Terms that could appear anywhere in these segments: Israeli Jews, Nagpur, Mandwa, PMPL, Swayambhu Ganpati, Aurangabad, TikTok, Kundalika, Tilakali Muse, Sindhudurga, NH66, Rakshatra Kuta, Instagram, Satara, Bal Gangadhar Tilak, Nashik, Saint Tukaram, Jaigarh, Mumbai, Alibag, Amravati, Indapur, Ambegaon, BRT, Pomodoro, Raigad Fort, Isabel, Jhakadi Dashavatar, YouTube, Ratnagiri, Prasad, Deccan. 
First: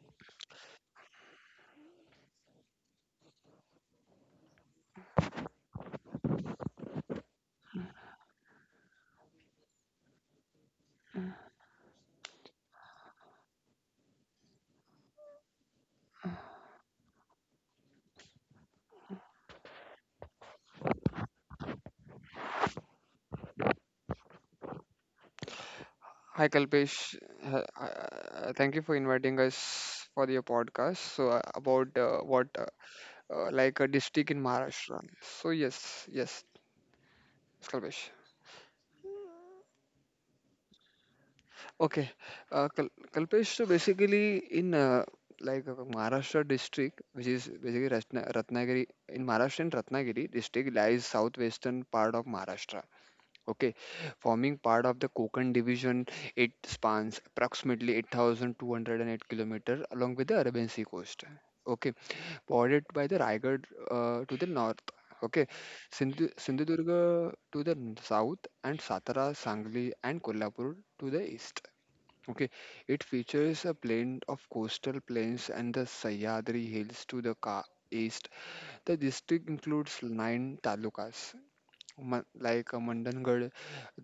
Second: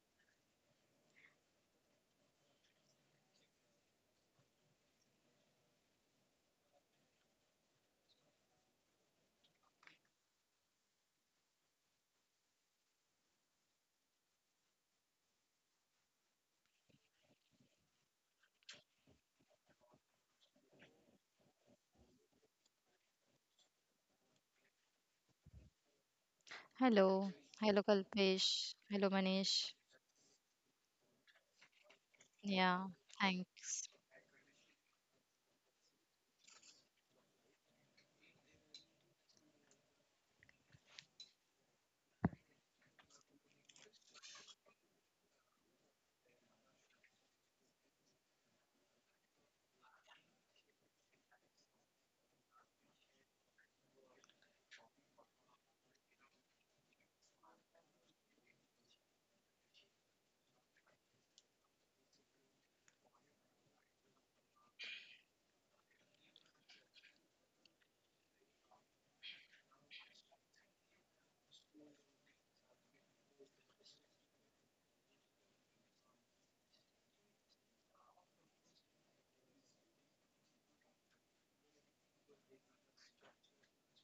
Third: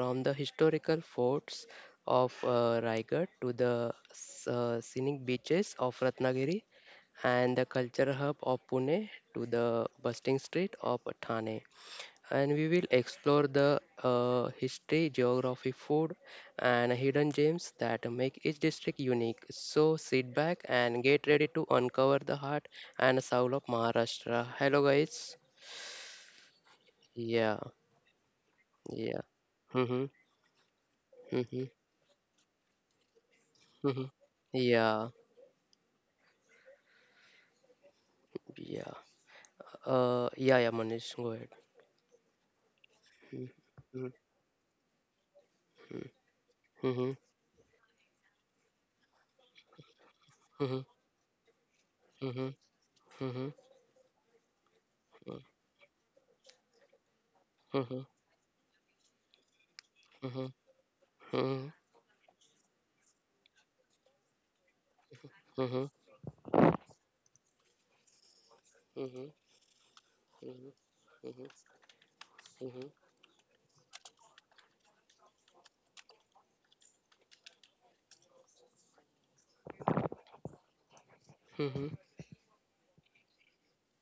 from the historical forts of Raigad to the scenic beaches of Ratnagiri and the culture hub of Pune to the bustling street of Thane and we will explore the history, geography, food, and hidden gems that make each district unique. So sit back and get ready to uncover the heart and soul of Maharashtra. Hello, guys. Hi Kalpesh. Hello. Yeah, Hello, Kalpesh. Thank you for Hello, yeah. inviting us Manish. Mm-hmm, for your podcast. So mm-hmm, about what Yeah, like a thanks. mm-hmm. district in Maharashtra. Yeah, So yes, yes, Kalpesh. yeah. Yeah, yeah, Manish, go ahead. Okay, Mm, Kalpesh. So mm, basically in like mm, Maharashtra district, mhm, which is basically Ratnagiri in Maharashtra, and Ratnagiri district mhm, lies southwestern part of mhm, Maharashtra. mhm, mhm, Okay, forming part of the Konkan division, it spans mhm, approximately mhm, 8,208 kilometers along with the mhm, mhm, Arabian Sea coast. mhm, mhm, Okay, bordered by the Raigad to the north. Okay, Sindhudurga to the south, and mhm, Satara, Sangli and Kolhapur to the east. Okay, mhm, it features a blend of coastal plains and the Sahyadri hills to the east. The district includes nine talukas, mhm, mhm, म मंडनगढ़,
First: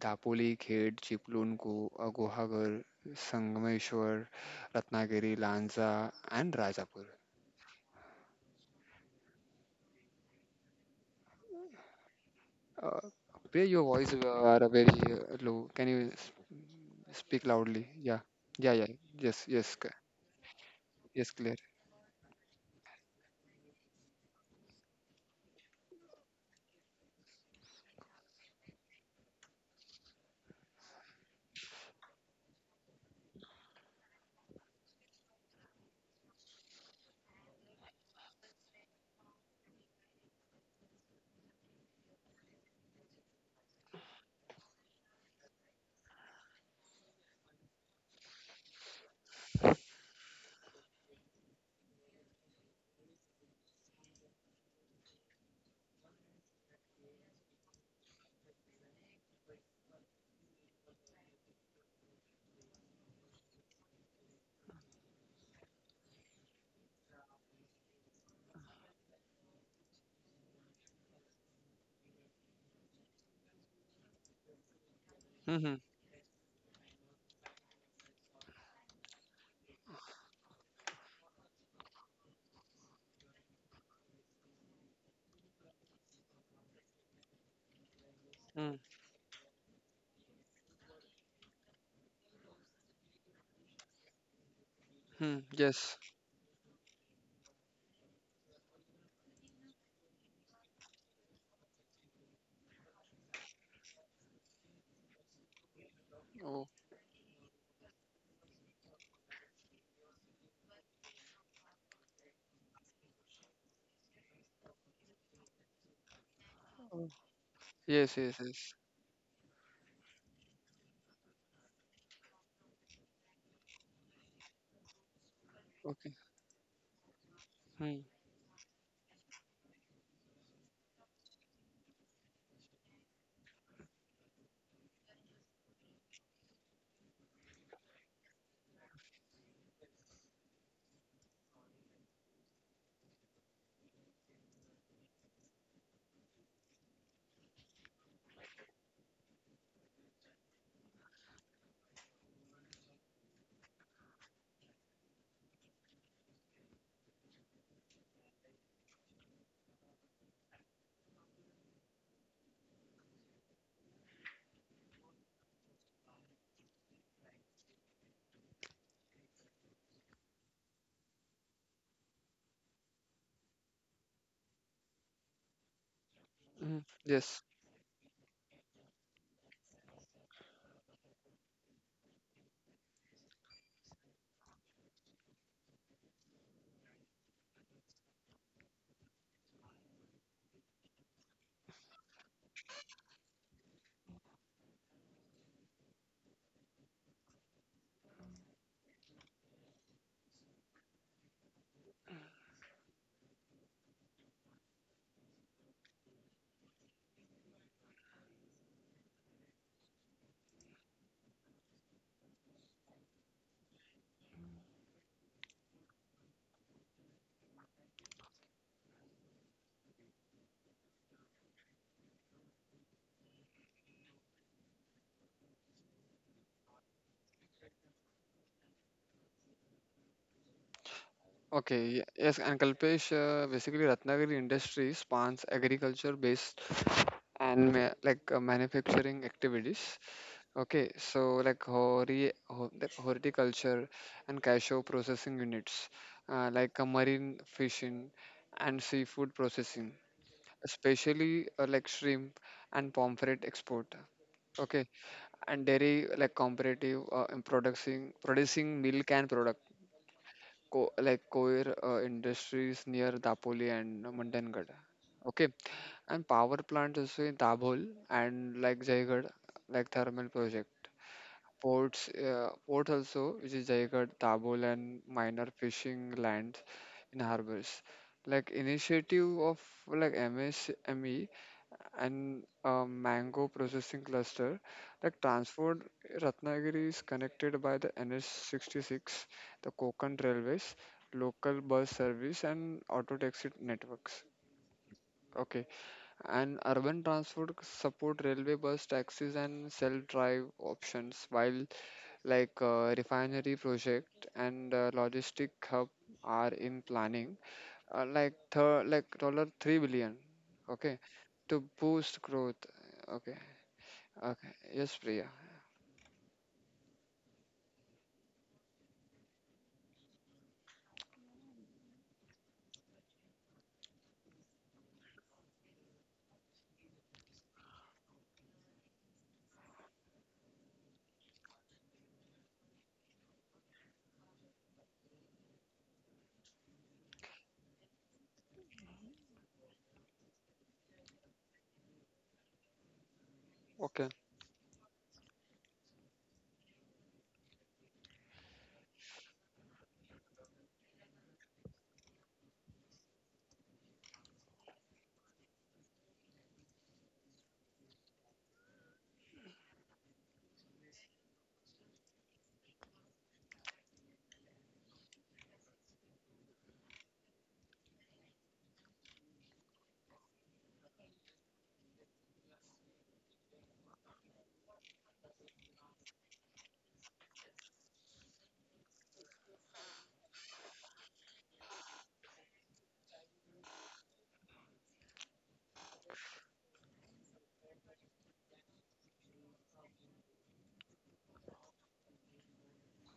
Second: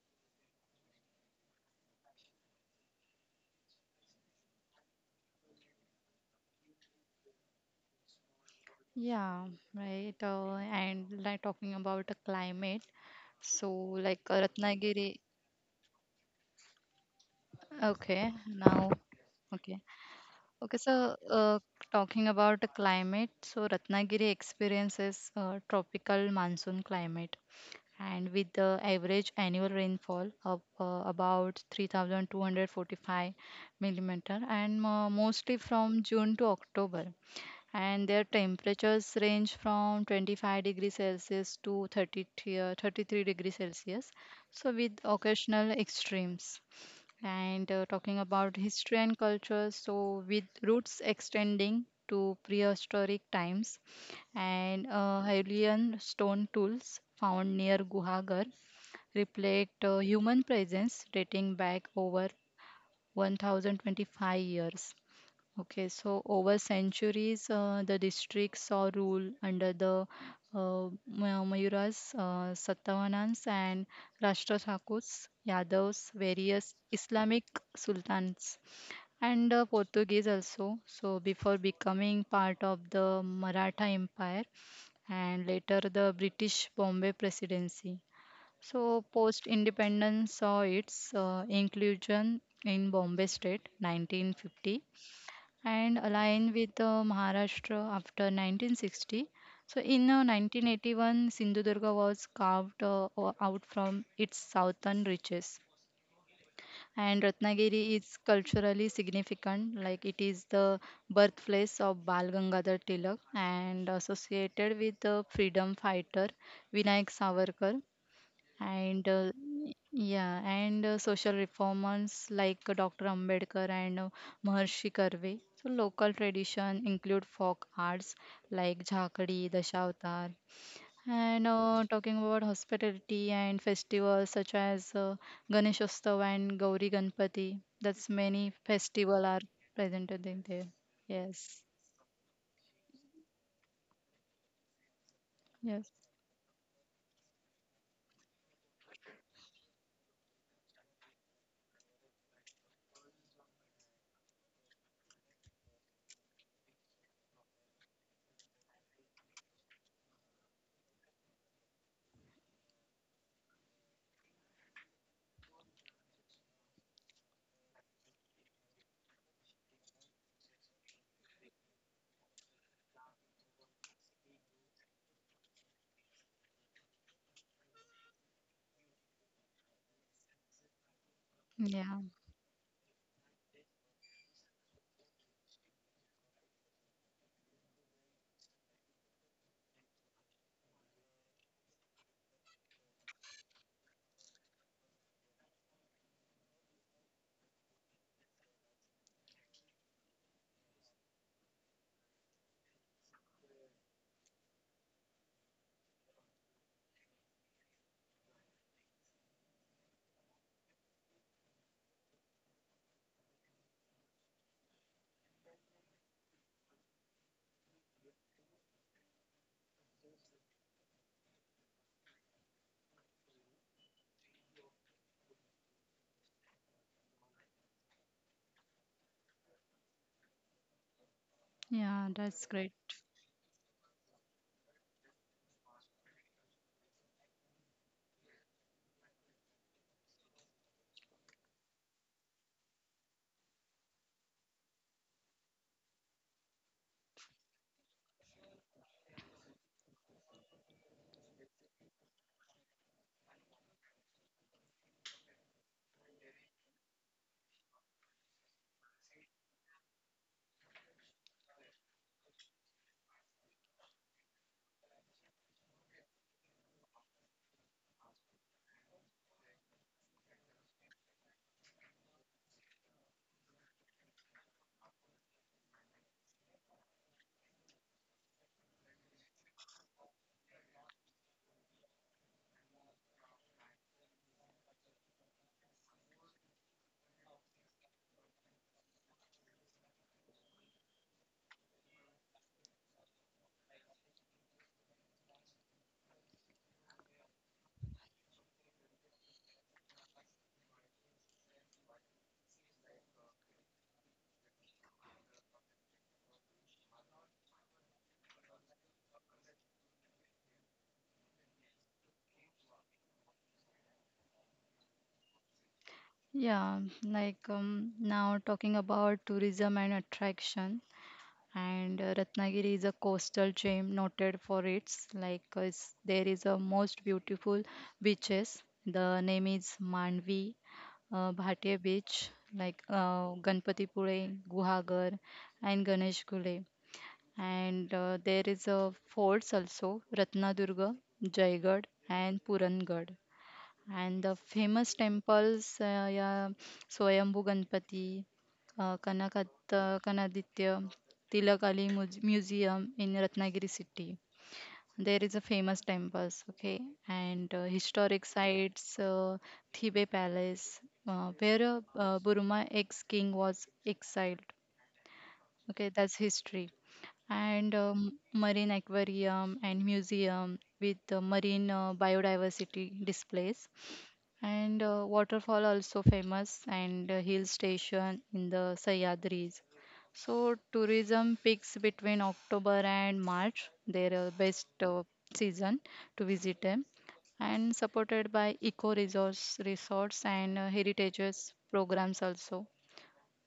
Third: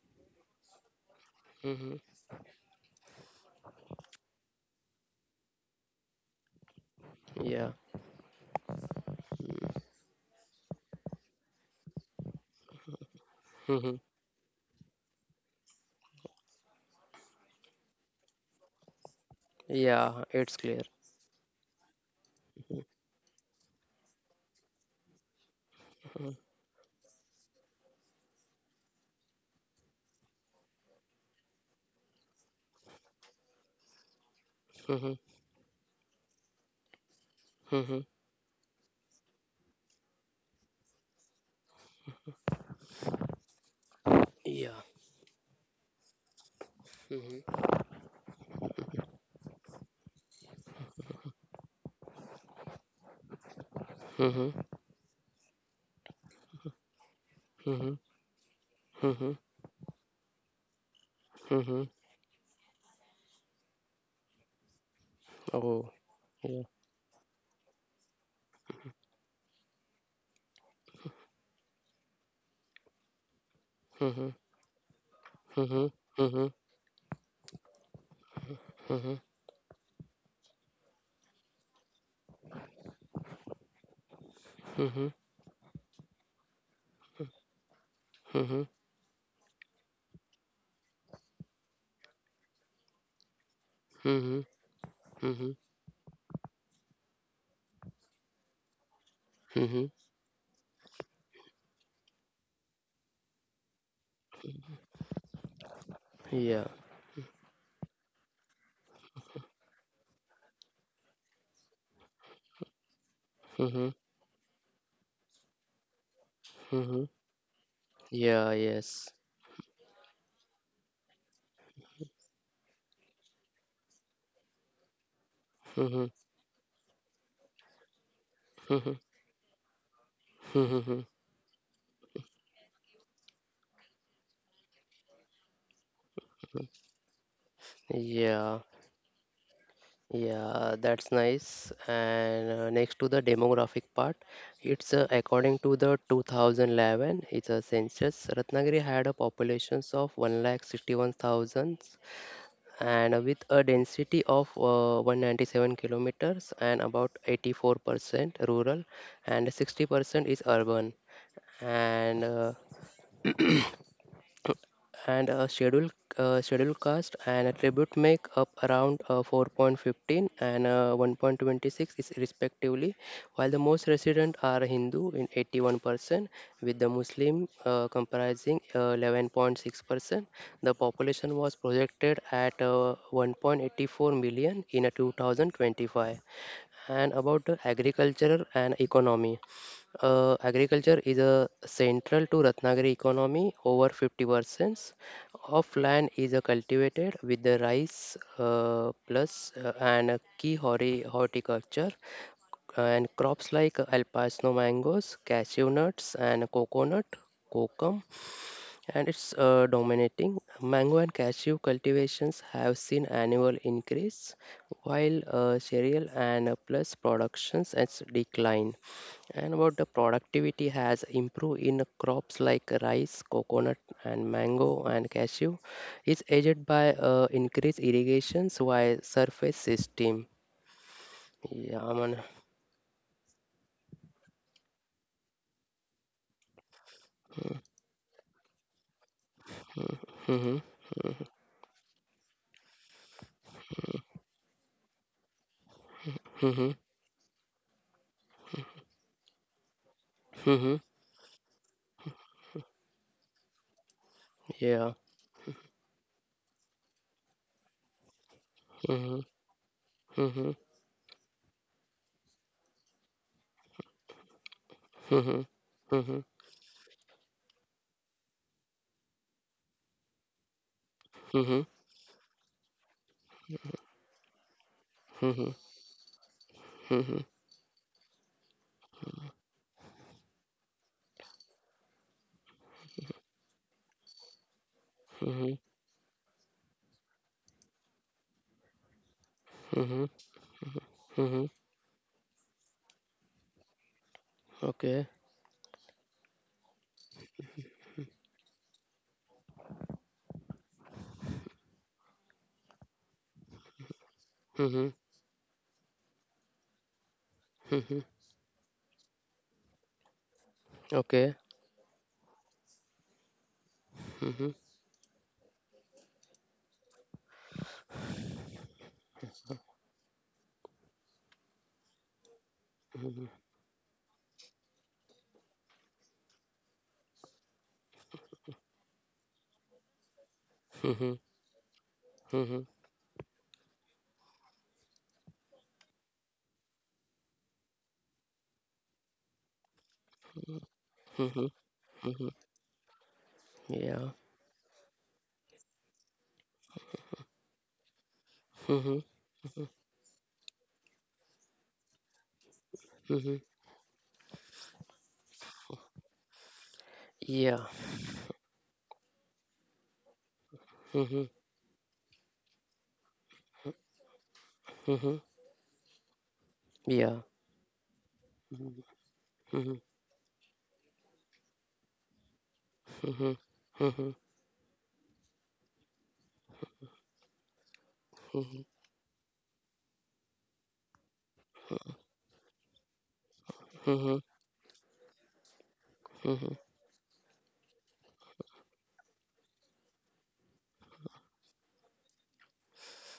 दापोली, खेड, चिपलून, को mhm, Guhagar, Sangameshwar, Ratnagiri, Lanja and Rajapur. Yeah. Yeah, right. And like talking about the climate. uh, where So, your Mhm. voice like are very Ratnagiri. Low, can you speak loudly? Yeah, Okay, yeah, yeah. now. Yes, Okay. yes, Yeah, it's Okay, clear. so yes, clear. Talking about the climate. So, Ratnagiri experiences tropical Mhm. monsoon climate, and with the average annual rainfall of about 3,245 millimeter, and Mhm. mostly from June to October, Mhm. and their temperatures range from 25 degrees celsius to 30, 33 degrees celsius, Yeah. so with occasional extremes. Mhm. And talking about history and culture, so with roots extending to prehistoric times, Mhm. and Hylian stone tools found near Mhm. Guhagar Mhm. reflect human presence dating back Mhm. over 1025 years. Okay, Oh, so over yeah. centuries, the district saw rule under the Mayuras, Satavanans, and Mhm. Rashtra Thakurs, Mm-hmm. Mhm. Yadavs, Mhm. various Islamic sultans, and Portuguese also. So, before becoming part of the Maratha Empire, Mhm. and later the British Bombay Presidency. Mhm. So, post independence saw its inclusion in Bombay State Mhm. 1950, Mhm. Mm-hmm. Mhm. and Yes. align with Maharashtra after 1960. So in Mhm. 1981, Sindhudurga was carved out from its southern reaches. Yeah. Oh, And Ratnagiri is culturally significant, like it is the birthplace of Bal Gangadhar Tilak and Mhm. associated with the freedom fighter Vinayak Mhm. Savarkar yes, yes, Yeah, yes. and yes. uh, yeah and social reformers like Dr. Ambedkar and Maharshi Karve, so local Mhm. Okay. tradition include folk arts Mm-hmm. like Mhm. Jhakadi Dashavatar. Mhm. And talking about hospitality and festivals such as Ganeshostav and Gauri Ganpati, that's many Yeah. festival are presented in there. Yeah, that's Yes, nice. And next to the demographic part, it's according yes. to the 2011, it's a census. Ratnagiri had a population of 1 lakh 161,000 and with a density of 197 kilometers and about 84% rural and 60% is urban. And uh, and a schedule schedule cost and attribute make up around 4.15 and 1.26 is respectively, while the most resident are hindu in 81% with the muslim Yes. Comprising 11.6%. The population was Yeah, projected at 1.84 million in 2025. And about the agriculture and economy. Agriculture is a central to Ratnagiri economy. Over 50% of land is cultivated with the rice plus and a key horticulture and crops like alpacino mangoes, cashew nuts and coconut, kokum and it's dominating. Mango and cashew cultivations have seen annual increase, while cereal and plus productions has decline. And about the productivity has improved in crops like rice, coconut, and mango and cashew, is aided by increased irrigations via surface system. Yeah, yeah, Okay, I that's mean, yes, great. and Kalpesh, basically Ratnagiri industry spans agriculture-based and like manufacturing activities. hmm Okay, so like the horticulture and cashew processing units, hmm like marine fishing and seafood processing, hmm especially like shrimp and pomfret export. Okay, yeah. and dairy, like comparative in producing milk hmm and product, hmm like coir industries near Dapoli and Mandangad. hmm Okay, hmm and power plant also in Dabhol and like Jaigarh, like thermal project. Ports, port also, which is Jaigarh, Dabhol, and minor hmm fishing lands in hmm harbors. Like initiative of like MSME and mango processing cluster, like Mhm, transport. Ratnagiri is connected by the NH66, the mhm, Konkan railways, mhm, local bus service, and auto taxi networks. okay. Okay, and urban transport support railway, bus, taxis and self drive options, while refinery project and Mhm, logistic hub are in planning, mhm, like dollar 3 billion, okay, okay. to boost growth. Okay, Mhm, okay, yes, Priya. Yeah, like now talking about tourism and attraction, and Ratnagiri is a coastal mhm, gem noted for its, like, there is a most beautiful beaches. The name is Manvi, mhm, Bhatia Beach, like mhm, Ganpatipure, Guhagar, and Ganesh Gule. And there is a forts also Ratnadurga, mhm, Jaigarh, and mhm, Purangarh. And the Okay, yeah. famous temples, yeah, Swayambhu Ganpati, Mhm, Kanakat, Kanaditya, Tilakali Museum in mhm, Ratnagiri city. There is a famous temples. Okay, and yeah. historic sites, Thibe Palace, Mhm, where Burma ex-king was exiled. mhm, Okay, that's history, yeah. and marine aquarium and Mhm, museum with marine biodiversity mhm, displays, mhm, and waterfall also famous, and hill station in the mhm, Sahyadris. So tourism peaks between October and March. Their mhm, best season to visit mhm, them, and supported by eco resource resorts and heritages programs also.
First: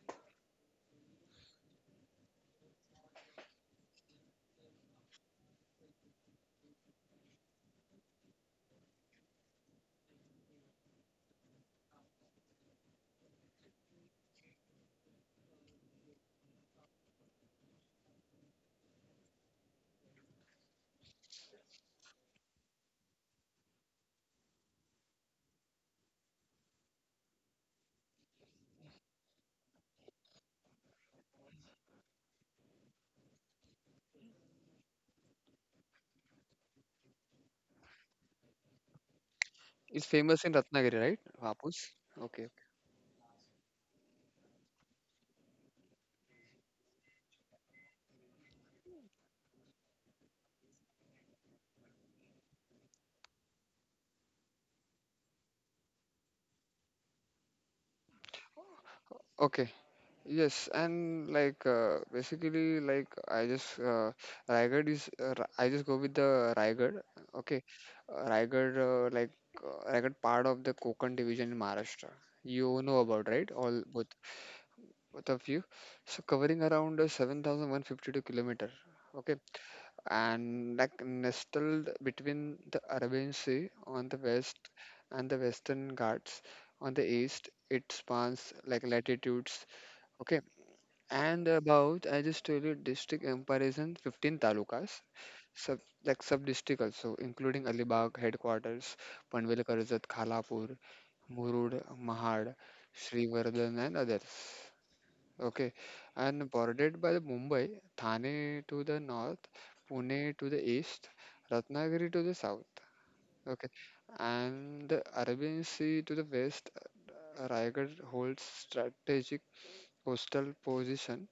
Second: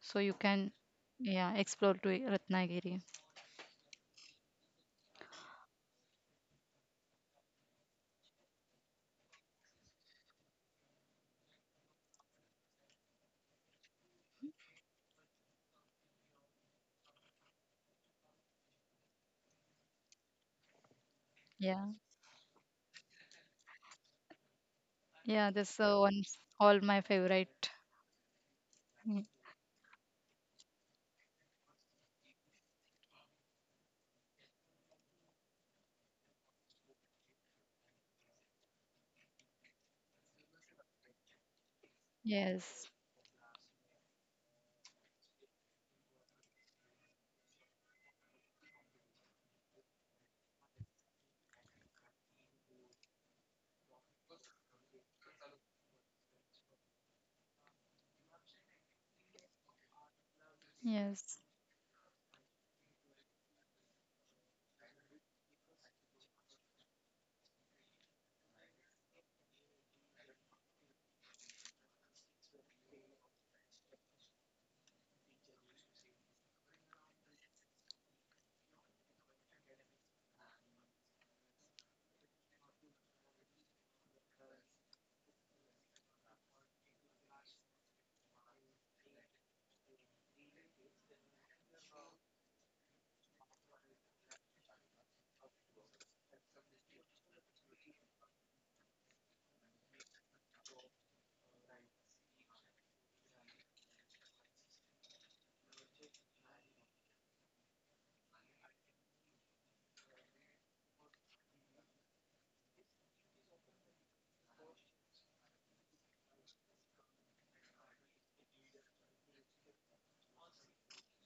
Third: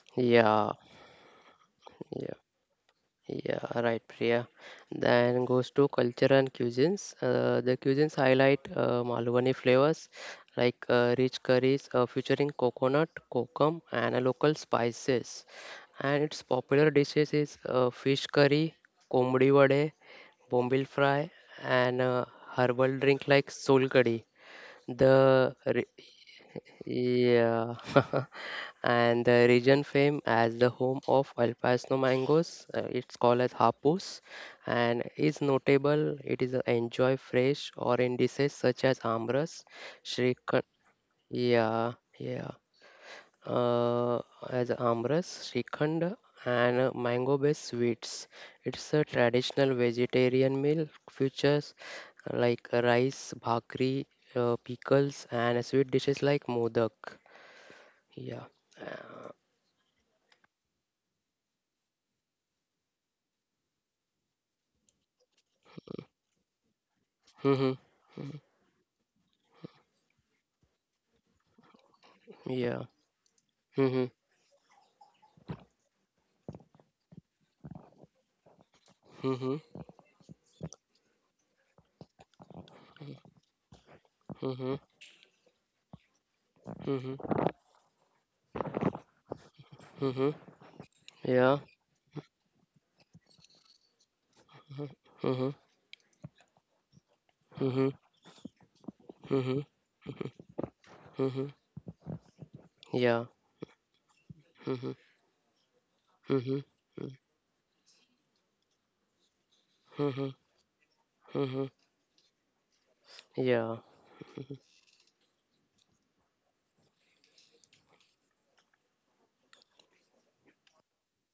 So you can, yeah, explore to yeah. Ratnagiri. Yeah, right, Priya. Then goes to culture and cuisines. The cuisines highlight Malwani flavors like rich curries featuring coconut, kokum, and local spices. And its popular dishes is fish curry, komdi vade, bombil fry, Yeah. and herbal drink like solkadi. Yeah, The that's re- one all my favorite. yeah, and Mm. the region fame as the home of El Paso mangoes. It's called as Hapus, and is notable. It is enjoy fresh or in dishes such as Amras, it's famous in Shrikhand. Ratnagiri, right? Vapus. Yeah, Okay, yeah. Yes. Uh, as Amras, Shrikhand, and mango-based sweets. It's a traditional vegetarian meal. Features like rice, bhakri, pickles, and sweet dishes like modak. Yeah. Uh, okay. Yes, and Yes. like basically, like I just Raigad is Ra- I just go with the Raigad. Okay, mhm. Raigad, Raigad part of the Konkan division in Maharashtra. You Yeah. know about, right? All both, Mhm. both of you. So covering around 7,152 kilometer. Okay, Mhm. and like nestled between the Arabian Sea on the west Mhm. and the Western Ghats on the Mhm. east, it spans like latitudes. Mhm. Okay, and Yeah. about, I just told you district comparison, 15 Mhm. talukas, Mhm. sub, like sub-district also, including Mhm. Alibag headquarters, Mhm. Panvel, Karjat, Khalapur, Mhm. Murud, Mahad, Yeah. Srivardhan and others. Mhm. Okay. And Mhm. bordered by the Mumbai, Thane to the north, Mhm. Pune to the east, Mhm. Ratnagiri to the south. Okay. Yeah. And the Arabian Sea to the west, Raigad holds strategic coastal position.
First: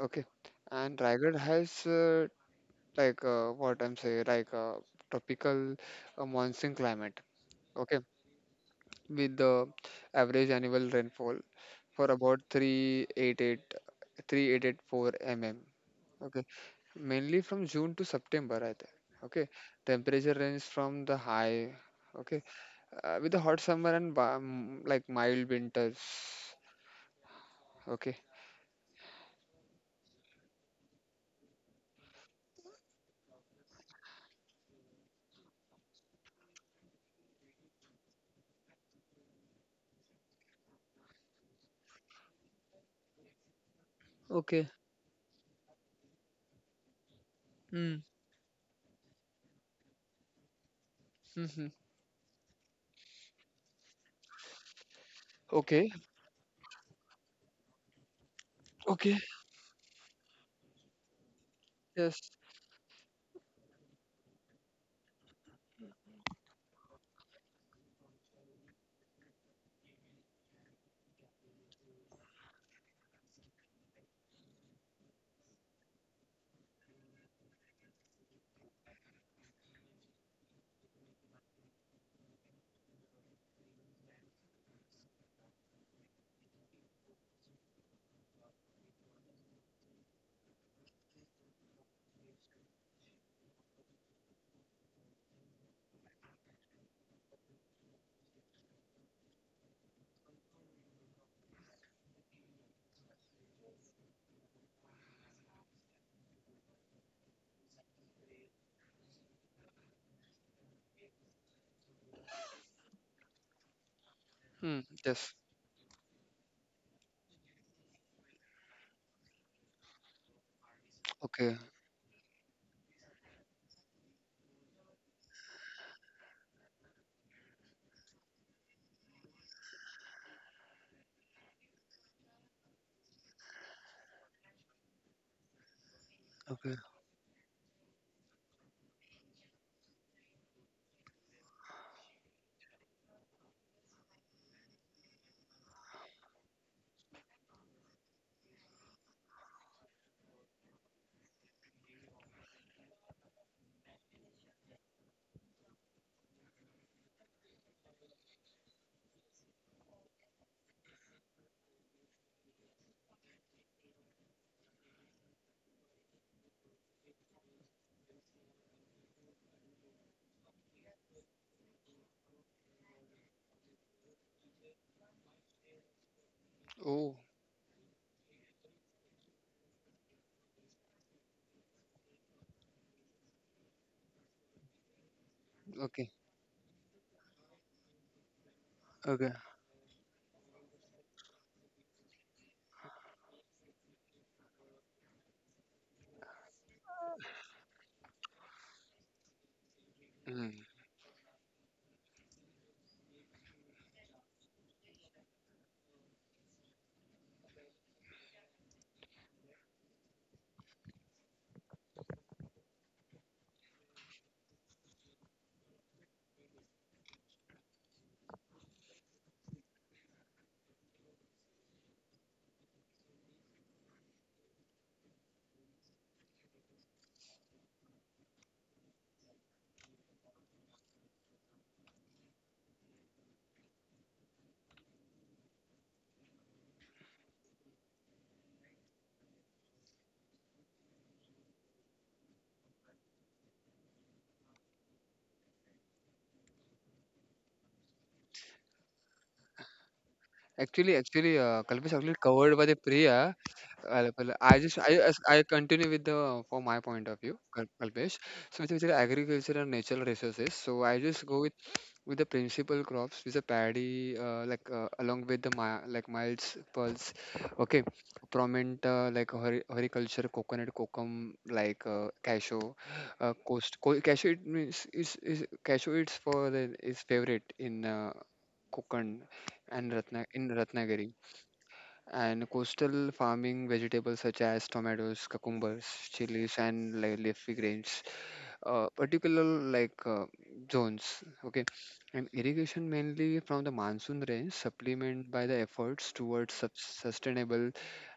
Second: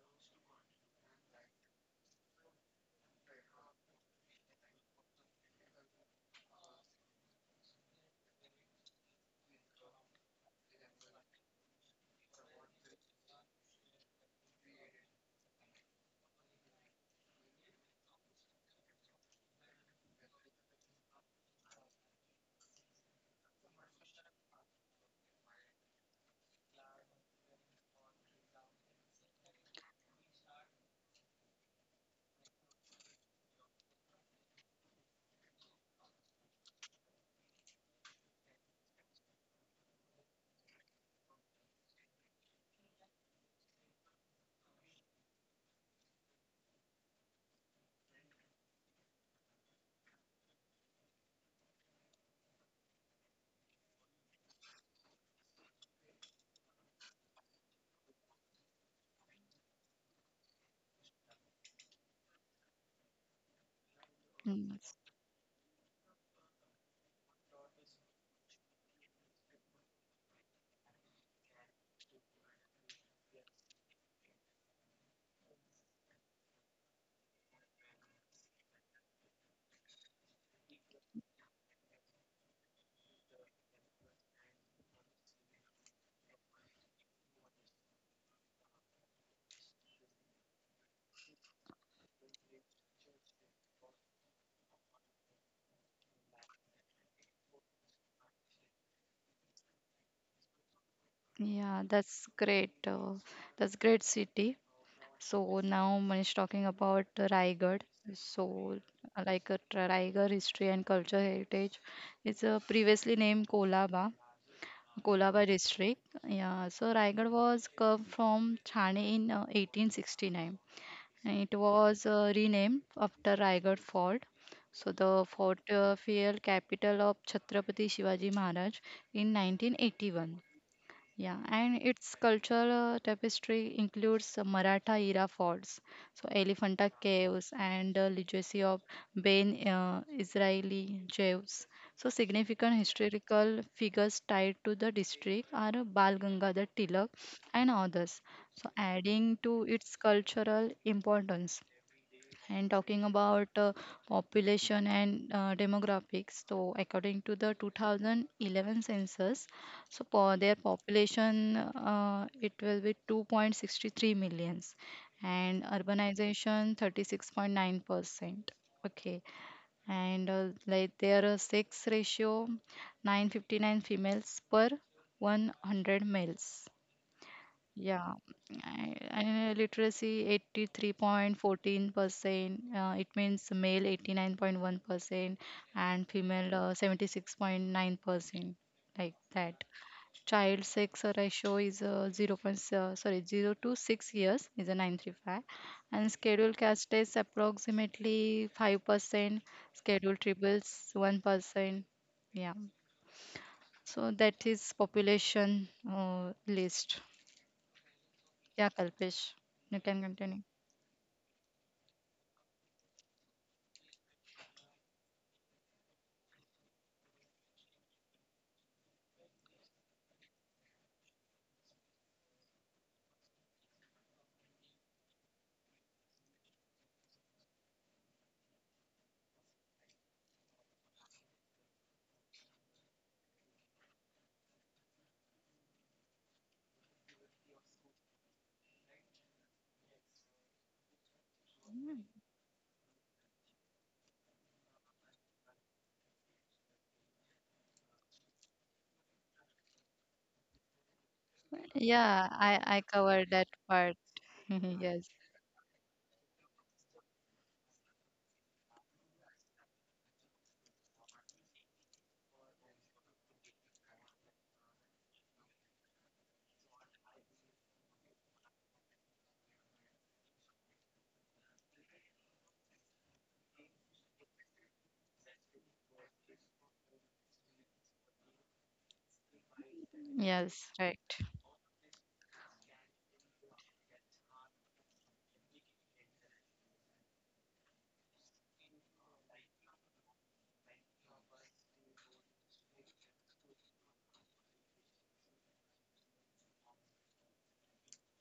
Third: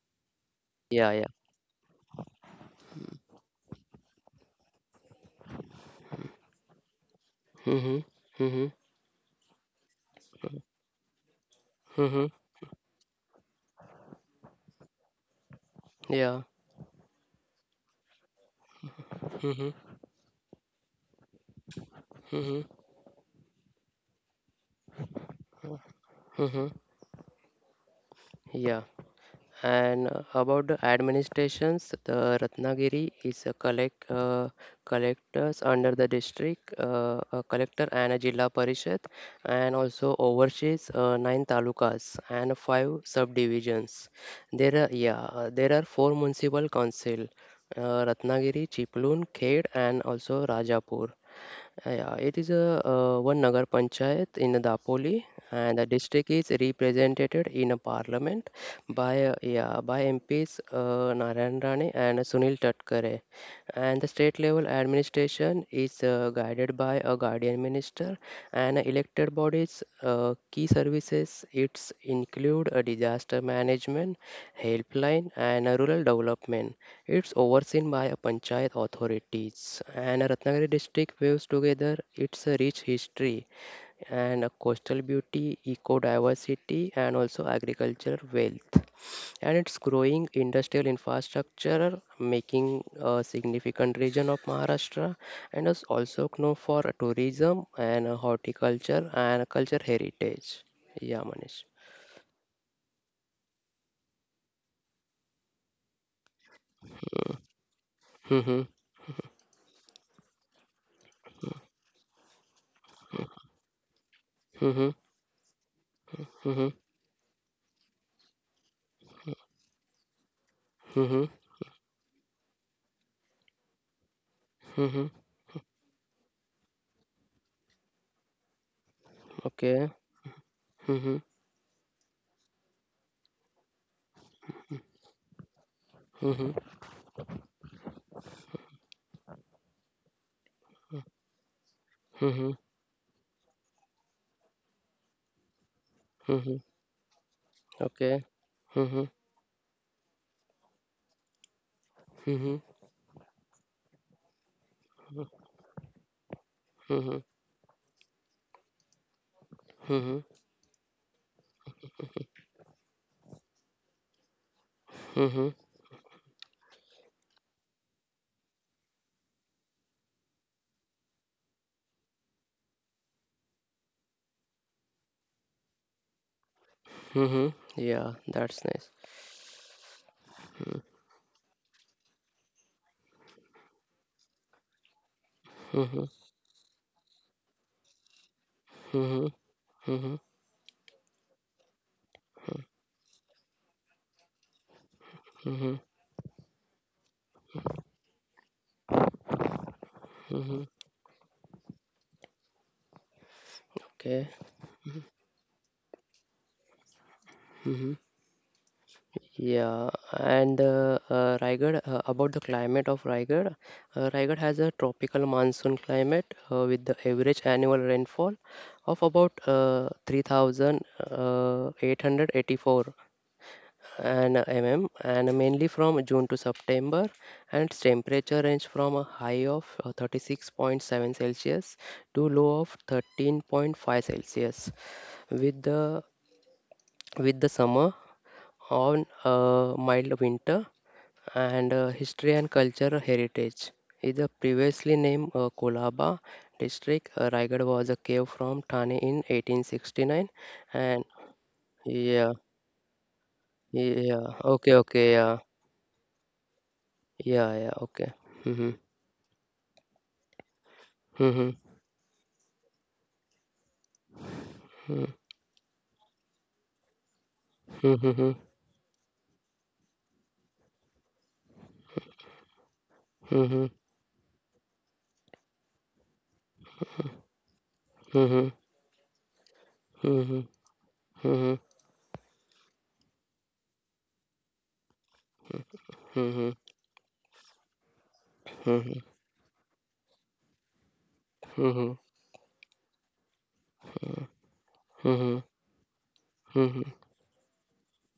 Okay. And Yeah. Yeah. Raigad has like what I'm saying, like tropical monsoon climate. Okay, Mhm. Mhm. with the average annual rainfall for Mhm. about 3,884 mm. Yeah. Okay, mainly from June to September, I think. Okay, Mhm. temperature range from the high. Okay, Mhm. With the hot summer and warm, like mild winters. Mhm. Okay. Yeah. And about the administrations, the Ratnagiri is a collectors under the district, a collector and a Jilla Parishad, and also oversees nine talukas and five subdivisions. Okay. There are yeah, there are four municipal council, Mm. Ratnagiri, Chiplun, Khed, and also Rajapur. Mm-hmm. Yeah, it is a one Nagar Panchayat in Dapoli, and the Okay. district is represented in a parliament Okay. by MPs Narayan Rane and Yes. Sunil Tatkare. And the state level Mm. administration is guided by a guardian minister and elected bodies. Key services it's include a disaster management, helpline, and a rural development. It's overseen by a panchayat authorities and Ratnagiri district weaves together its rich history and coastal beauty, eco-diversity and also agricultural wealth and its growing industrial infrastructure making a significant region of Maharashtra and is also known for tourism and horticulture and culture heritage. Yeah, Manish. Yeah, that's great. That's great city. So now Manish talking about Raigad. So Mm-hmm. Like a Raigad history and culture heritage. It's previously named Kolaba, Mm. Mm-hmm. Yes. Kolaba district. Yeah, Mm-hmm. so Raigad was carved from Thane in 1869. Mm-hmm. And it Okay. was renamed after Raigad Fort. So Mm-hmm. the fort fell capital of Chhatrapati Shivaji Maharaj in Okay. 1981. Mm-hmm. Yeah, and its cultural tapestry includes Maratha era forts, so Okay. Mm-hmm. Elephanta caves and the legacy of Ben Israeli Jews. So Mm-hmm. significant historical figures tied to the district are Bal Mhm. Gangadhar Tilak and Okay. others. So Mhm. adding to its cultural importance. Mhm. And talking about population Mhm. and demographics, so Mhm. according to the 2011 census, so Mhm. for their population, it will be 2.63 millions, Mhm. and urbanization 36.9%. Okay, and like their sex ratio, 959 females per 100 males. Oh, Mhm. Yeah, Yeah, that's nice. And literacy Mhm. 83.14%, it means male 89.1% Mhm. and okay. female 76.9%, Okay. Mhm. like that. Mhm. Child sex ratio is 0. Point sorry 0 to 6 years is a Mhm. 935, and scheduled caste is approximately 5%, Mm. scheduled Mhm. tribals 1%. Yeah, so Okay. that is population list. Mhm. Yeah, Kalpesh, you Yeah, can continue. and Raigad, about the climate of Raigad, Raigad has a tropical monsoon climate with the average annual rainfall of about 3,884 and mainly from june to september, and its temperature range from a high of 36.7 celsius to low of 13.5 celsius with the with the summer on a mild winter. And history and culture heritage is the previously named kolaba district. Raigad was a cave from thane in 1869 Actually, and actually, Kalpesh actually Yeah, yeah covered I by the I covered Priya. that part. Yeah I okay just, Yes, okay yeah I continue with the, from my point of view, yeah yeah okay Kalpesh. So, it's hmm actually agriculture and natural resources. So, I just go Mhm, with the principal crops with a paddy, mhm, along with the like miles, pulse. Okay, mhm, prominent like horticulture, coconut, cocum, like cashew, mhm, cashew, it means is cashew, it's for the is favorite in mhm, mhm, Konkan and Ratna mhm, mhm, in yes, right. Ratnagiri, mhm, and coastal farming vegetables such as tomatoes, cucumbers, mhm, chilies mhm, and like leafy greens, mhm, mhm, particular like zones. Okay, and irrigation mainly from the monsoon rains, supplement by the efforts towards sustainable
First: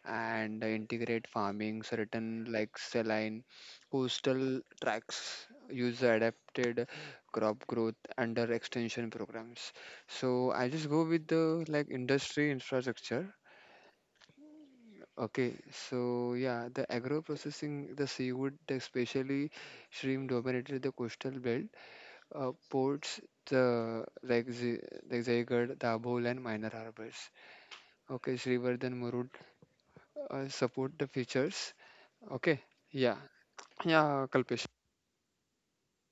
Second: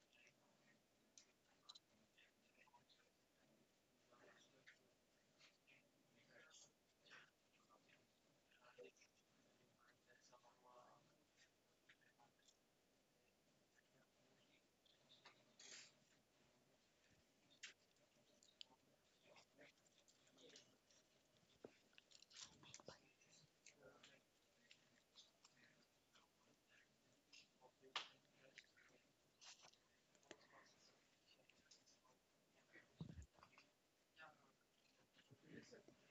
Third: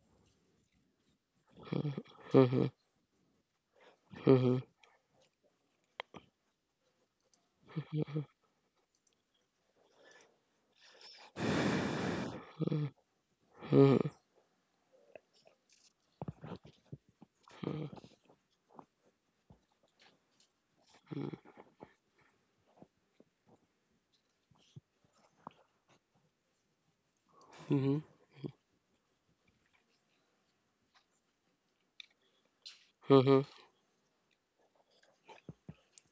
and integrate farming. Certain like saline mhm, coastal tracts use adapted crop growth under extension programs. So I just go with the like industry infrastructure. mhm, Okay, so yeah, the agro processing, the seafood, especially shrimp dominated the coastal belt, ports, the like Jaigarh, Dabhol, and minor harbors. mhm, Okay, Srivardhan, Murud support the features. Okay, yeah, mhm. yeah, Kalpesh.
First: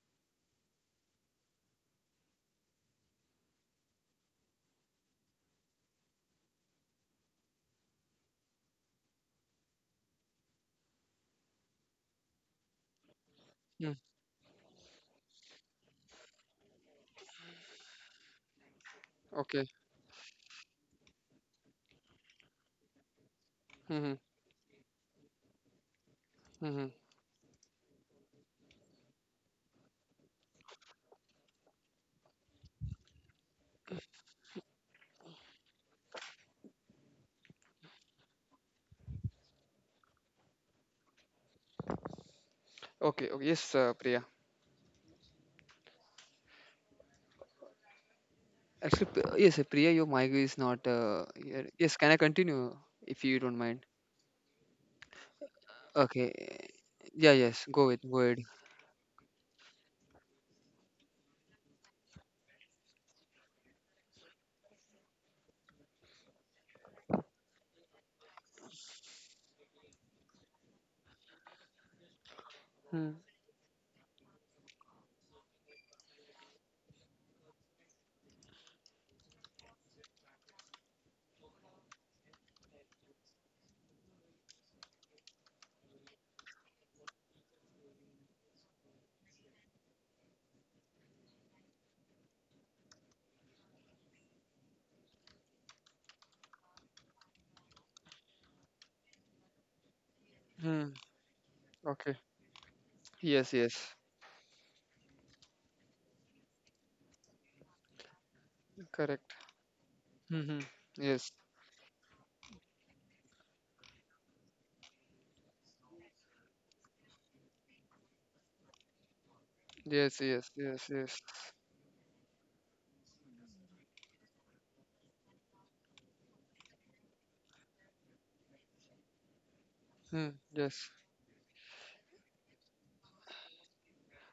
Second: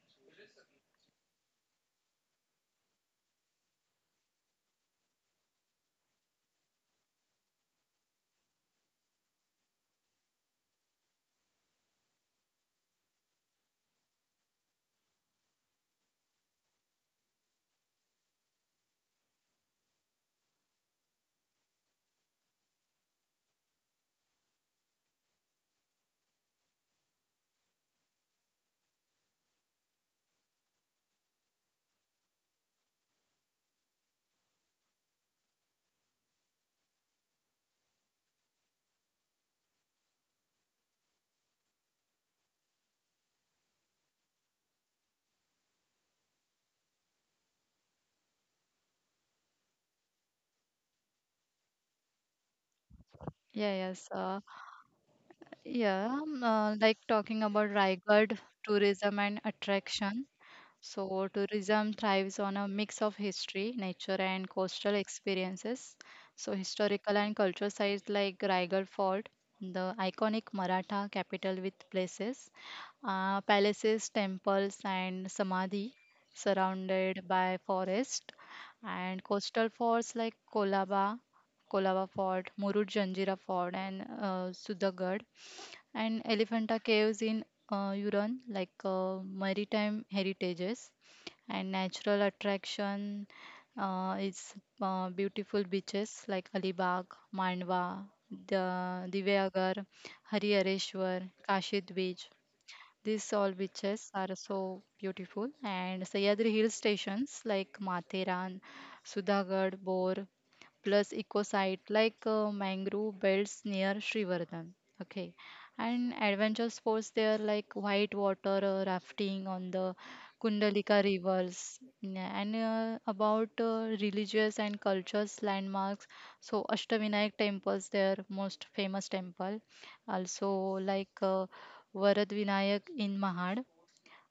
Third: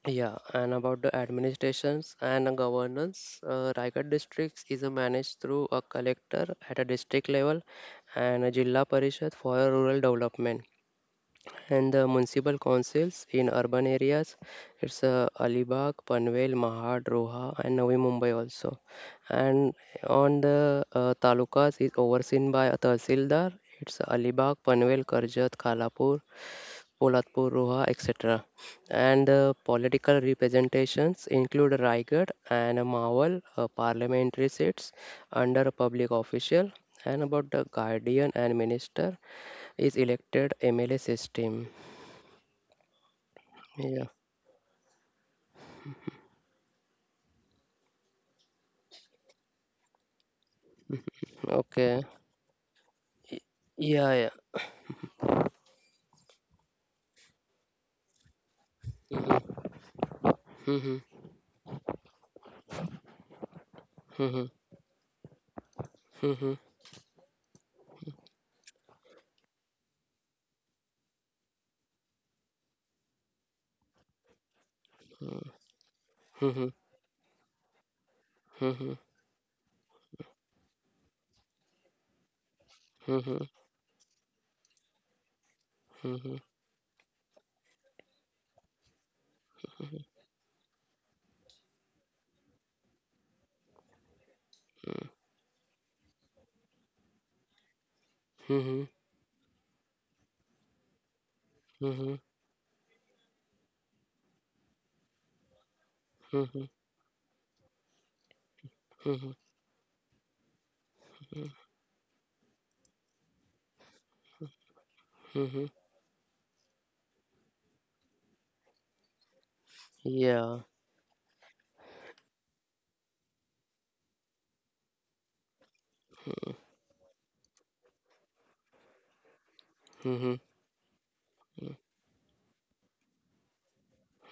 Yeah, and about the administrations and the governance, Raigad districts is managed through a collector at a district level and a Jilla Parishad for rural development, and the municipal councils in urban Mm, areas. It's Alibag, Panvel, Mahad, Roha, and Navi Mumbai also. okay. And on the talukas is overseen by a tahsildar. It's Mm-hmm. Alibag, Panvel, Karjat, Khalapur, Mm-hmm. Polatpur, Roha, etc. And the political representations include Raigad and Mawal parliamentary seats under a public official. And about the guardian and minister is elected MLA system. Okay. Okay. Yes, Yeah. Priya. Actually, yes, Priya, your mic is not. Here. Yes, Okay. can I continue if you don't Yeah, mind? yes. Yeah, yeah. Yeah, Okay. Like Yeah. talking Yes. about Go ahead, go Raigad ahead. tourism and attraction. Mhm. So, tourism thrives on a mix of history, nature, and Mhm. coastal experiences. So, Mhm. historical and cultural sites like Raigad Fort, the iconic Maratha capital with places, palaces, temples, and samadhi Mhm. surrounded by forest, Mhm. and coastal forts like Kolaba, Kolaba Fort, Murud Janjira Mhm. Fort, and Sudhagad and Mhm. Elephanta caves in Huron, like maritime heritages and natural attraction is beautiful beaches like Alibag, Mandwa, the Mhm. Divyagar, Mm-hmm. Harihareshwar, Kashid Okay. Mhm. Beach. These Yes, all yes. beaches are so beautiful. And Sahyadri hill stations like Matheran, Correct. Mhm. Sudhagad, Bor, Mm-hmm. plus Yes, eco site like mangrove belts near Srivardhan. Okay, Mhm. and adventure sports there like white water rafting on the yes, yes, Yeah. yes, Kundalika yes. rivers, and about religious and cultures landmarks. So Ashtavinayak temples there, most famous temple, Hmm, Mhm. also yes. like Mhm. Yeah. Varad Vinayak in Mahad,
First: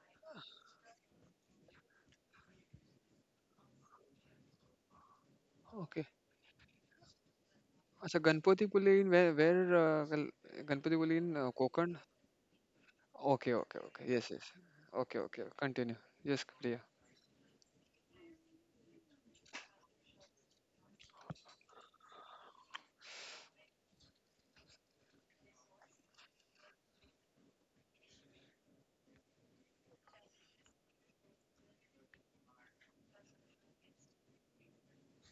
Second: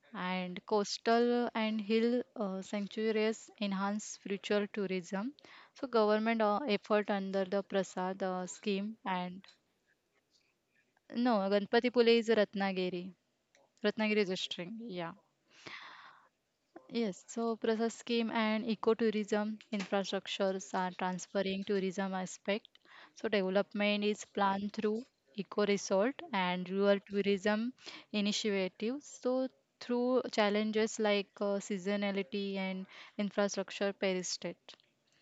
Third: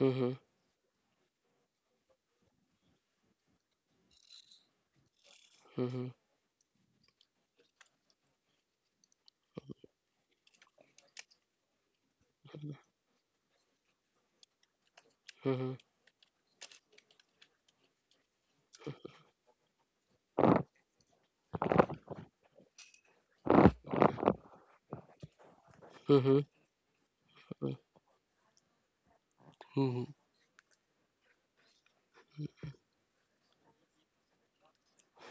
Mhm. and coastal and hill sanctuaries enhance spiritual tourism. Mhm. So Okay. Mhm. government effort under the अच्छा, Prasad Ganpatipuli scheme in and, Ganpatipuli no, in Konkan? Ganpatipule is Ratnagiri, Okay, okay, okay. Ratnagiri Yes, yes. district. Yeah. Okay, okay. Mhm. Continue. Yes, Priya. Yes, so process scheme and ecotourism infrastructures are transferring tourism aspect. So development is planned through eco resort Mhm. and rural tourism initiatives. So Mhm. through challenges like seasonality and infrastructure per.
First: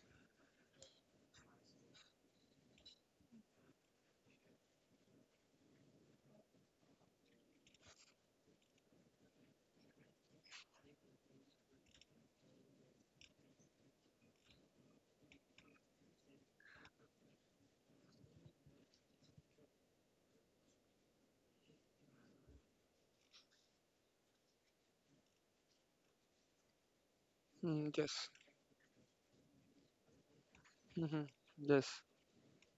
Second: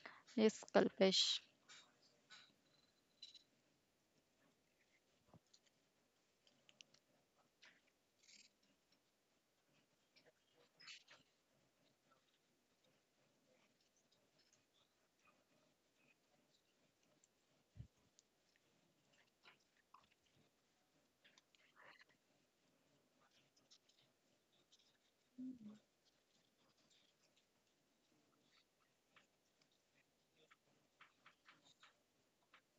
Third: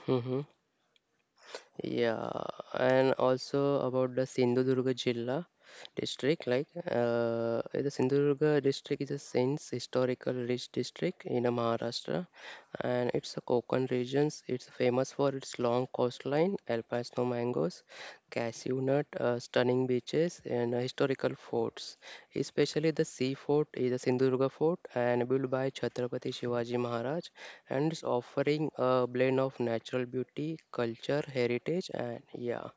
Mhm. Yes, Kalpesh. Yeah, and also about the Sindhudurga Jilla district, like the Sindhudurga district is a since historical rich district in Maharashtra, and it's a Konkan regions. It's famous for its long coastline, alpine snow mangoes, cashew nut, stunning beaches, and historical forts. Especially the sea fort is a Sindhudurga fort and built by Chhatrapati Shivaji Maharaj Hmm, and it's yes. offering a blend of natural beauty, Mm-hmm. culture, heritage, Yes. and yeah.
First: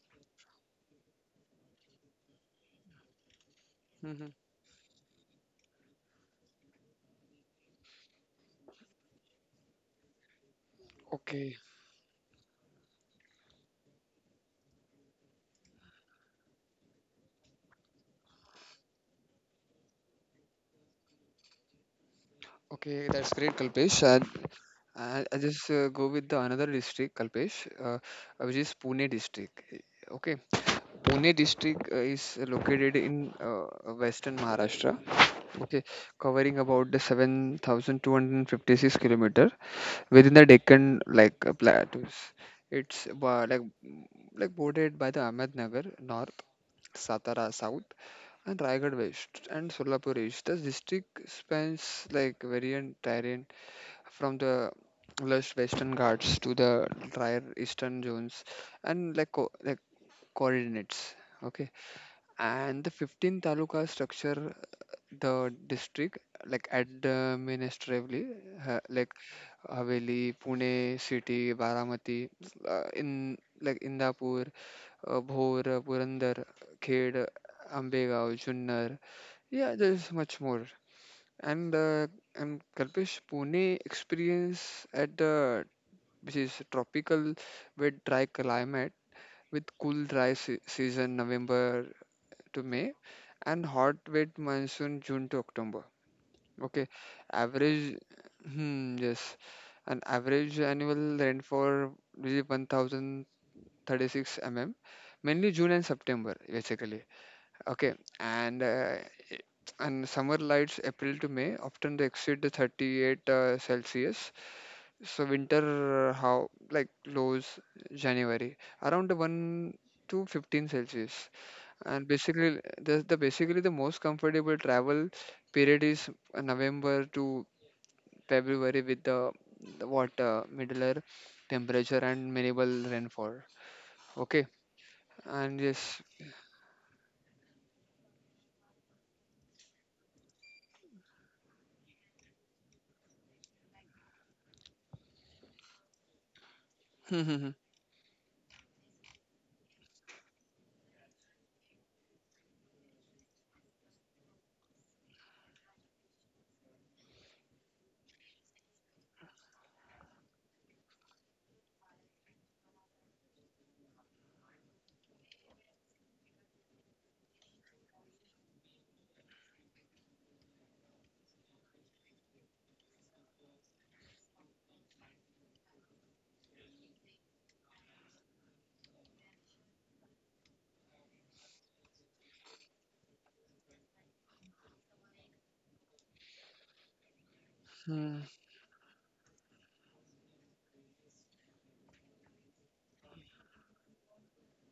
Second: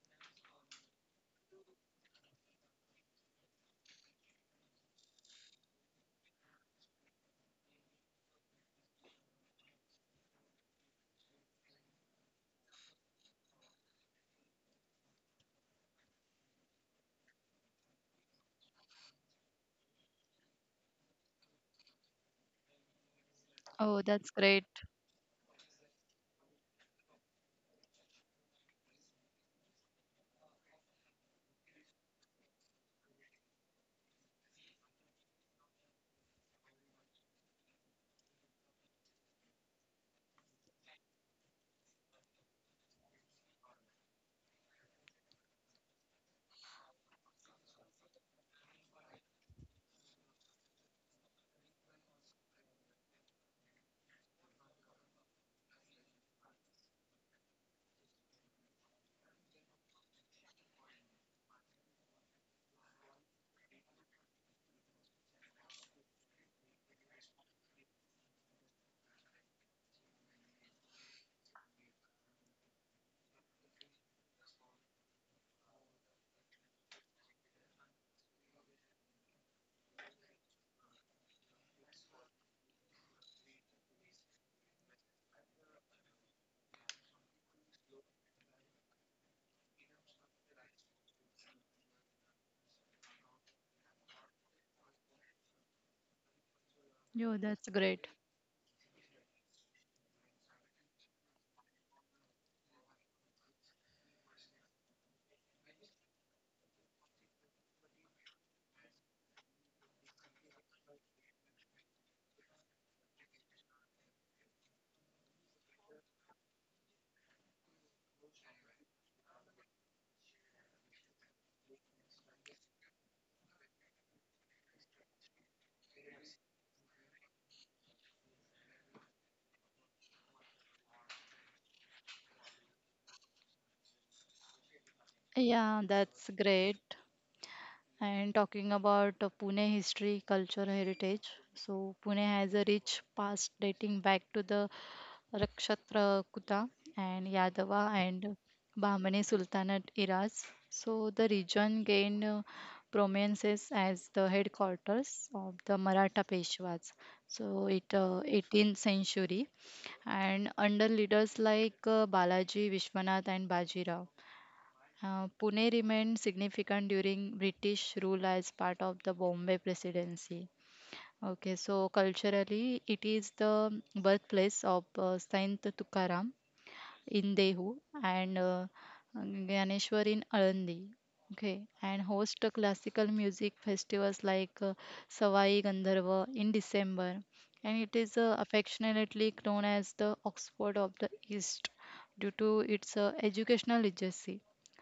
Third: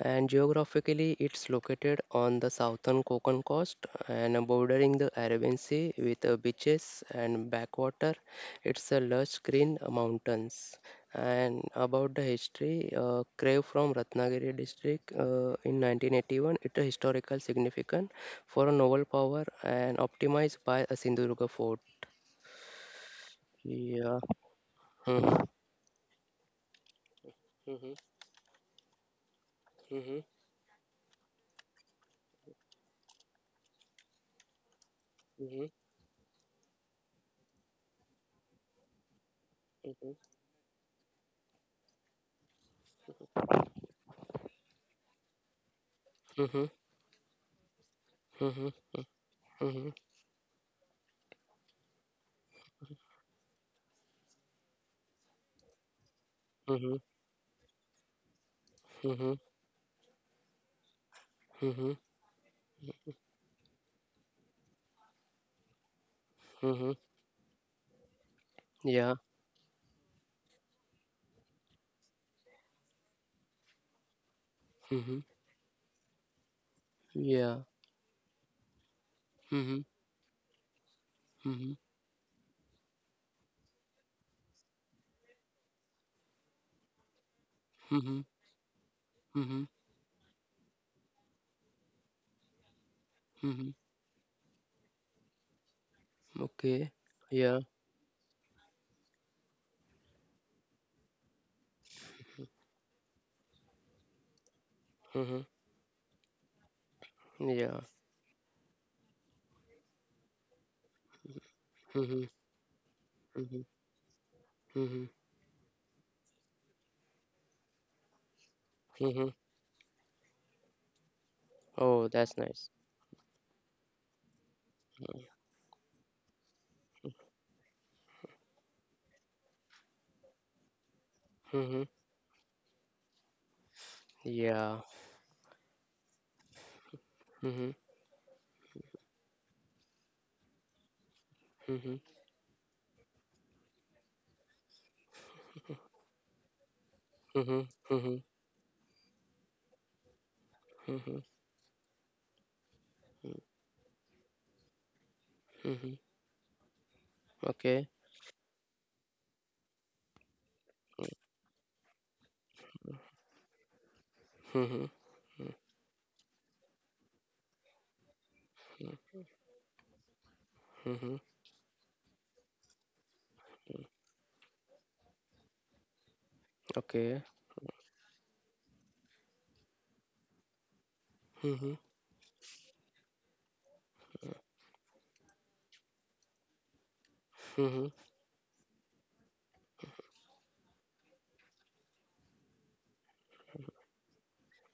And geographically, it's located on the southern Konkan coast Mm-hmm. and bordering the Arabian Sea with beaches and backwater. It's a lush green mountains. Okay. And about the history, Crave from Ratnagiri district in 1981, it is historical significant for a novel power and optimized by a Sindhudurga fort. Okay, that's great, Oh, Kalpesh. Yeah. That's great. I Mhm. just go with the another district, Kalpesh, Mhm. Which is Pune district. Mhm. Okay, Pune district is located in western Maharashtra. Mhm, Okay, covering about the 7,256 km within mhm, the Deccan like plateaus. It's bordered by the Ahmednagar north, mhm, Satara south, and mhm, Raigad west, and mhm, Solapur east. The district spans like variant terrain from the lush Western Ghats to the mhm, drier eastern zones, and like coordinates. Okay, mhm, and the 15 taluka structure the district like mhm, administratively uh, yeah, like Haveli, Pune city, Baramati, in like Indapur, mhm, Bhor, Purandar, Khed, yeah, Ambegaon, Junnar. Yeah, mhm, there's much more. And mhm, Kalpesh, Pune experience at the, which is tropical, with mhm, dry climate, mhm, with cool dry se season November to May, and mhm, hot wet monsoon June to October. Okay, okay, Yo, yeah, that's average, great. hmm, yes, an average annual rainfall is 1,036 mm, mhm, mainly June and September, basically. yeah, Okay, and i- summer lights April to May often they mhm, exceed the 38 mhm, Celsius. mhm, So winter, how like lows January around the mhm. 1 to 15 Celsius. Oh, And that's basically, nice. The most comfortable travel period is November to February with the what middler Mhm, temperature and minimal rainfall. Okay, yeah, and Yeah, yes. that's great. mhm, And talking about Pune history, culture, heritage. So, mhm, Pune has a rich past dating back to the Rakshatra Kuta and Hmm, hmm, hmm, mhm, Yadava mhm, and Bahmani Sultanate eras. So, mhm, the region gained prominence as the headquarters of the mhm, Maratha Peshwas. So, it okay, 18th century and under leaders like Balaji, Vishwanath, and Bajirao. mhm, Pune remained significant during British rule as part of the Bombay Presidency. mhm, Okay, so culturally, it is the birthplace of Saint Tukaram okay, in Dehu and Ganeshwar in Alandi. Okay, mhm, and host the classical music festivals like Savai Gandharva in December, and it mhm, is hmm. Affectionately known as the Oxford of the East due to its educational legacy.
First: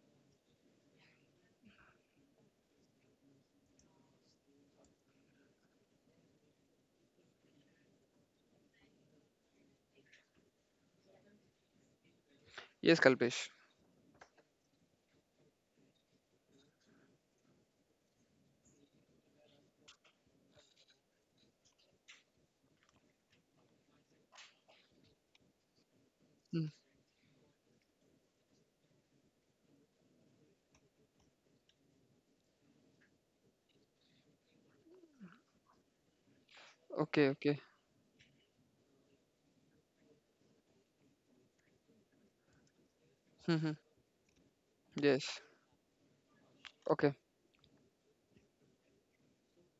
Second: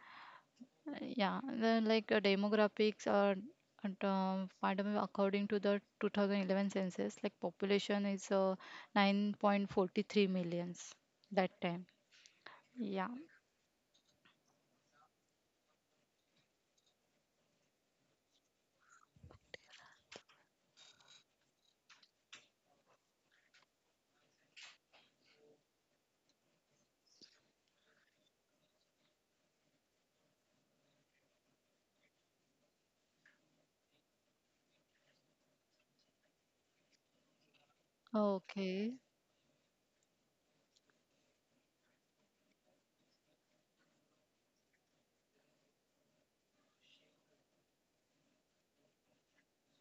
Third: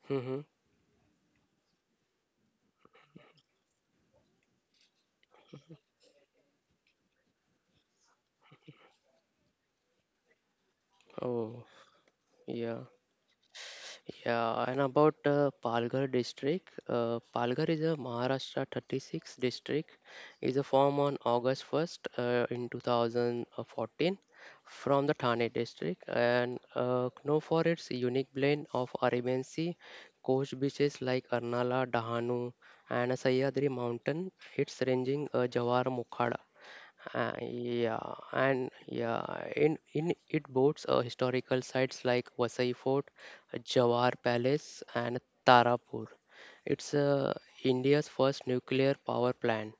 mhm. Yeah, then like demographics are at, pardon me, according to the 2011 census, like population is 9.43 millions that Oh, time. yeah. Yes, Yeah. Kalpesh. Yeah, and about Palghar district, Palghar is a Maharashtra 36 district, is a form on August 1st in 2014 from the Thane district and Hmm. Known for its unique blend of Arabian Sea coast beaches like Arnala, Dahanu and Sahyadri mountain, its ranging Jawar Mukhada. Okay, okay. Yeah, and Okay. yeah, in it boasts historical sites like Vasai Fort, Hmm, hmm. Jawar Palace, and Yes. Tarapur. It's Okay, India's first nuclear power plant.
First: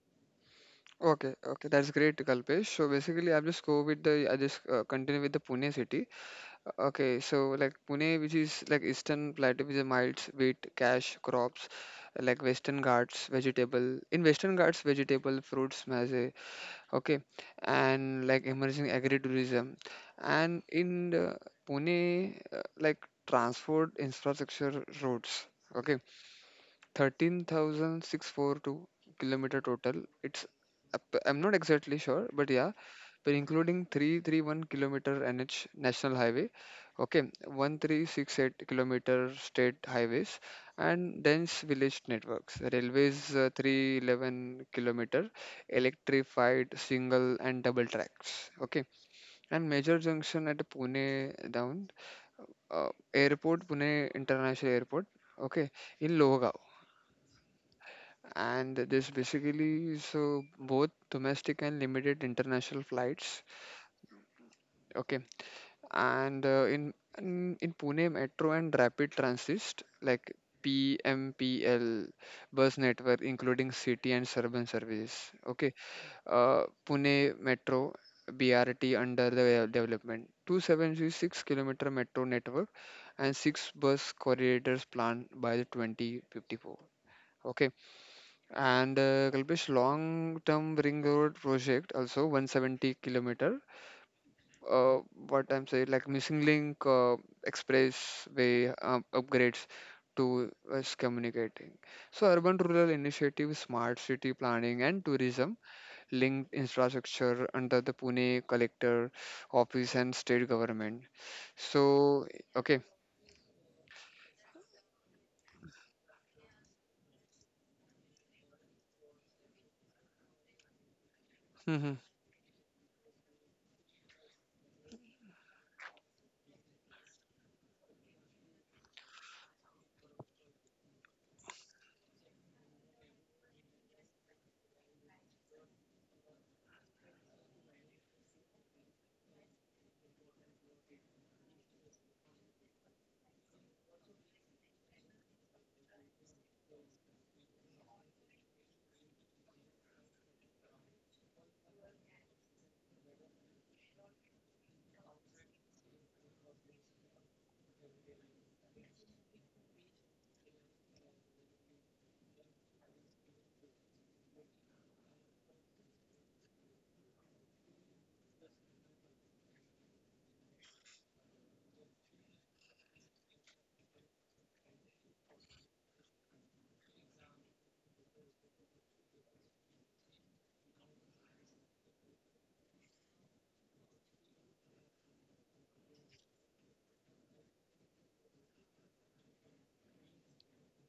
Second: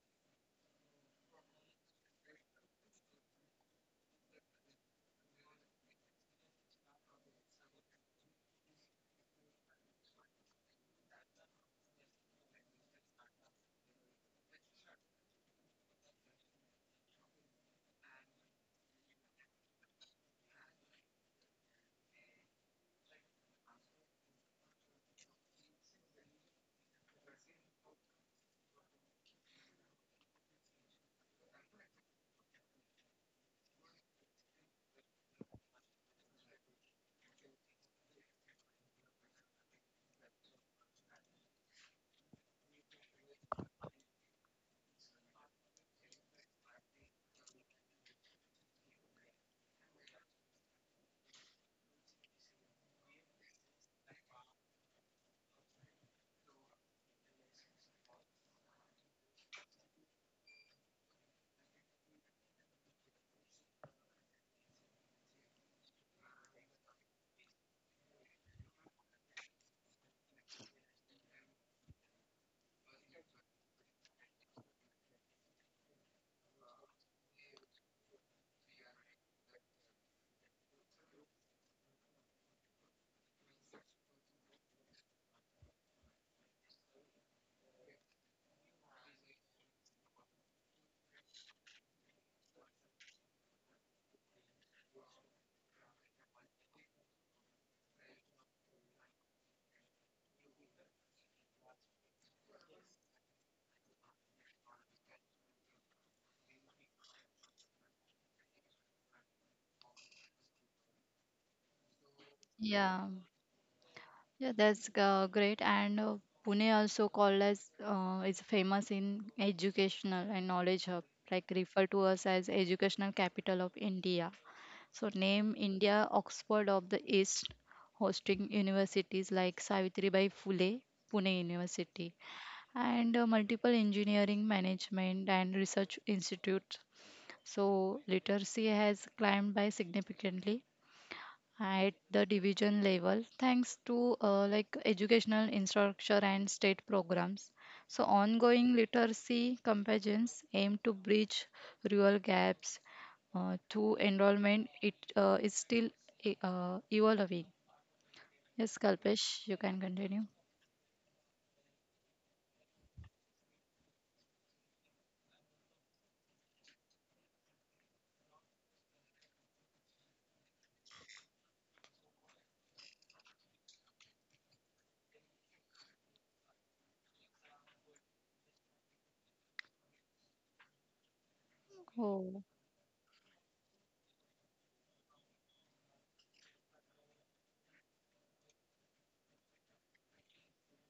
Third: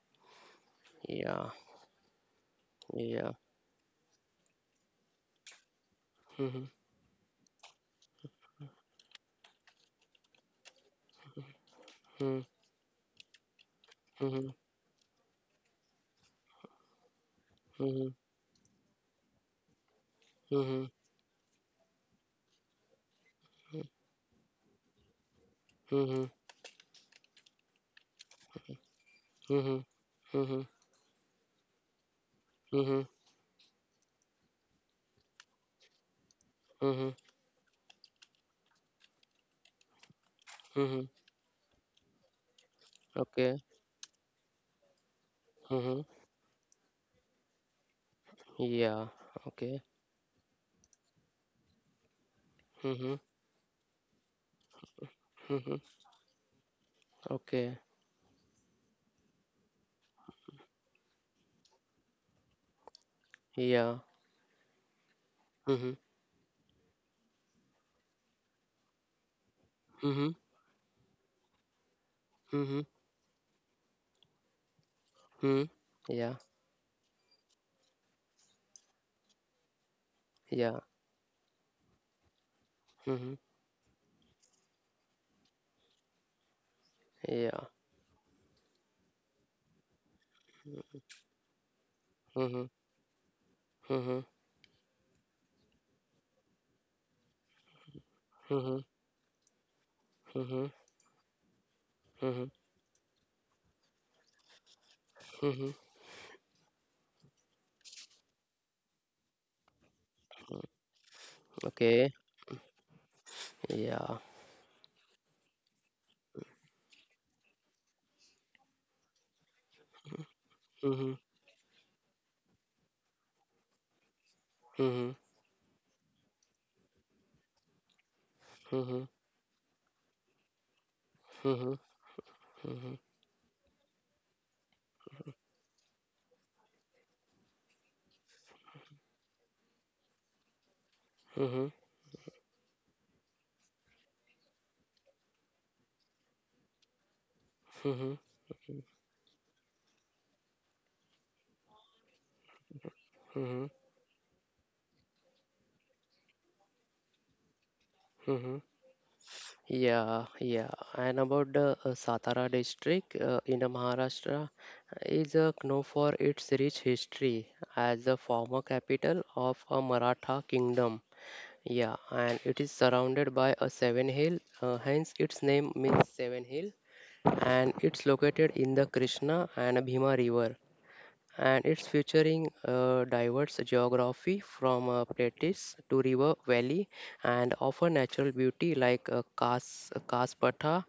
okay, Yeah, okay. That's great, Kalpesh. So yeah. basically, I'll just go with the. I just continue with the Pune city. Hmm Okay, so like Pune, which is like Eastern Plateau, which is miles, wheat, cash, crops, hmm like Western Ghats, vegetable. In mm-hmm, Western Ghats, vegetable, fruits, maize, okay, mm-hmm, and like emerging agritourism, and mm-hmm, in the Pune like transport infrastructure roads, okay, mm-hmm, 13,642 kilometer mm-hmm, total, it's mm-hmm, I'm not exactly sure but yeah, mm-hmm, but including 331-kilometer NH national highway, mm-hmm, okay, 1,368 kilometer state highways, mm-hmm. and dense village networks. Railways, Okay. 311-kilometer, Mm-hmm. electrified single and double tracks, okay, Yeah. and Okay. major junction at Pune down, Mm-hmm. airport, Pune International Airport. Okay, Mm-hmm. in Lohgaon, Okay. and this basically so both domestic and limited international flights. Yeah. Okay, Mm-hmm. and in Pune Metro and Rapid Transit Mm-hmm. like PMPL bus Mm-hmm. network including city and suburban services. Mm-hmm. Okay, Yeah. Pune Metro BRT under the development 276 Yeah. kilometer metro network, Mhm. and six bus corridors planned by the 2054. Yeah. Okay, and Kalpesh, long term ring road project also Mhm. 170 kilometer, Mhm. uh, what I'm saying, like missing link, expressway Mhm. Upgrades to Mhm. us communicating. So Mhm. urban rural initiative, smart city planning and tourism Mhm. linked infrastructure under the Pune collector office and state government. Okay. So okay. Yeah. Yeah. Yeah, that's great. And Pune also called as is famous in educational and knowledge hub, Mhm. like refer Hmm, to us as educational capital of India. Mhm. So name India Oxford of the East, hosting Mhm. universities like Savitribai Phule, Pune Mhm. University, Mhm. and multiple engineering, management, and research institutes. So literacy has climbed by significantly Mhm. at the division level thanks to like educational infrastructure and state programs, so Mhm. ongoing literacy campaigns aim to bridge rural gaps Mhm. to enrollment, it is still evolving. Mhm. Yes, Kalpesh, you can continue. Yeah, yeah. And about the Satara district in Maharashtra is known for its rich history as the former capital of a Maratha kingdom. Yeah, and it is surrounded by a seven hill, hence its name means seven hill, and it's located in the Krishna and Bhima river and it's Oh, featuring diverse geography from plateaus to river valley and offer natural beauty like Kas, Kaspatha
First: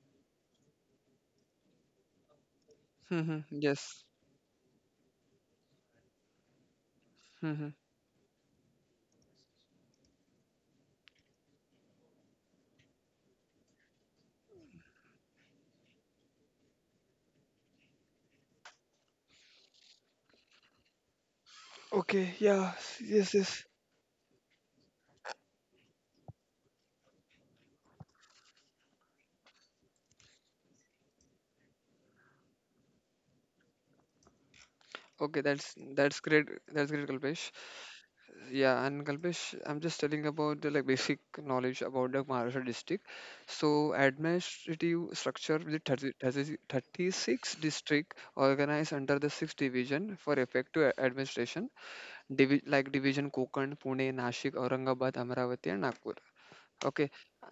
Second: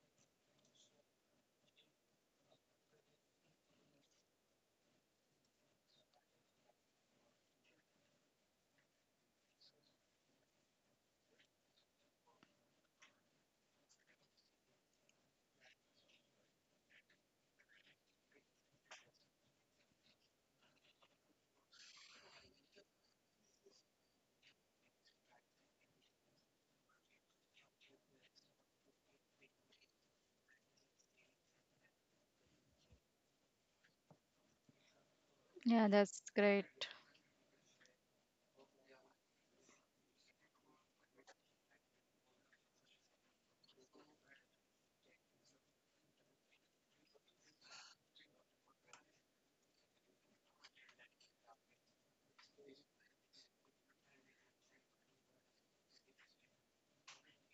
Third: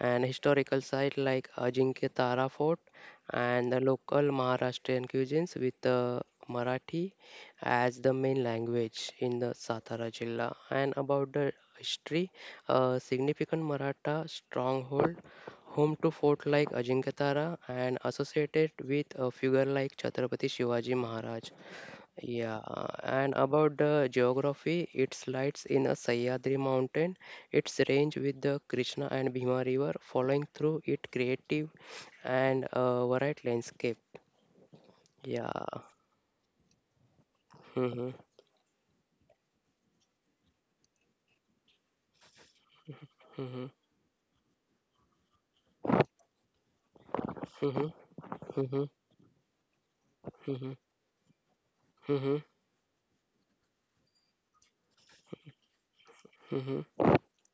and historical site like Ajinkya Tara Fort hmm. and the Yes. local Maharashtrian cuisines with Marathi Hmm. as the main language in the Satara Jilla. And about the history, a significant Maratha stronghold. Home to fort like Ajinkatara and associated with a figure like Chhatrapati Shivaji Maharaj. Okay. Yeah, Yeah. and Yes, yes. about the geography, it slides in a Sahyadri mountain, its range with the Krishna and Bhima river following through it creative and varied landscape. Okay. Yeah. That's yeah, that's that's great. great. That's great, Kalpesh. Mhm, Yeah, and Kalpesh, I'm just telling about the like basic knowledge about the Maharashtra district. mhm, So administrative structure with 36 mhm, district mhm, organized under the six division for mhm, effective administration. mhm, mhm, Division Konkan, Pune, Nashik, Aurangabad, Amravati, and Nagpur. mhm, Okay,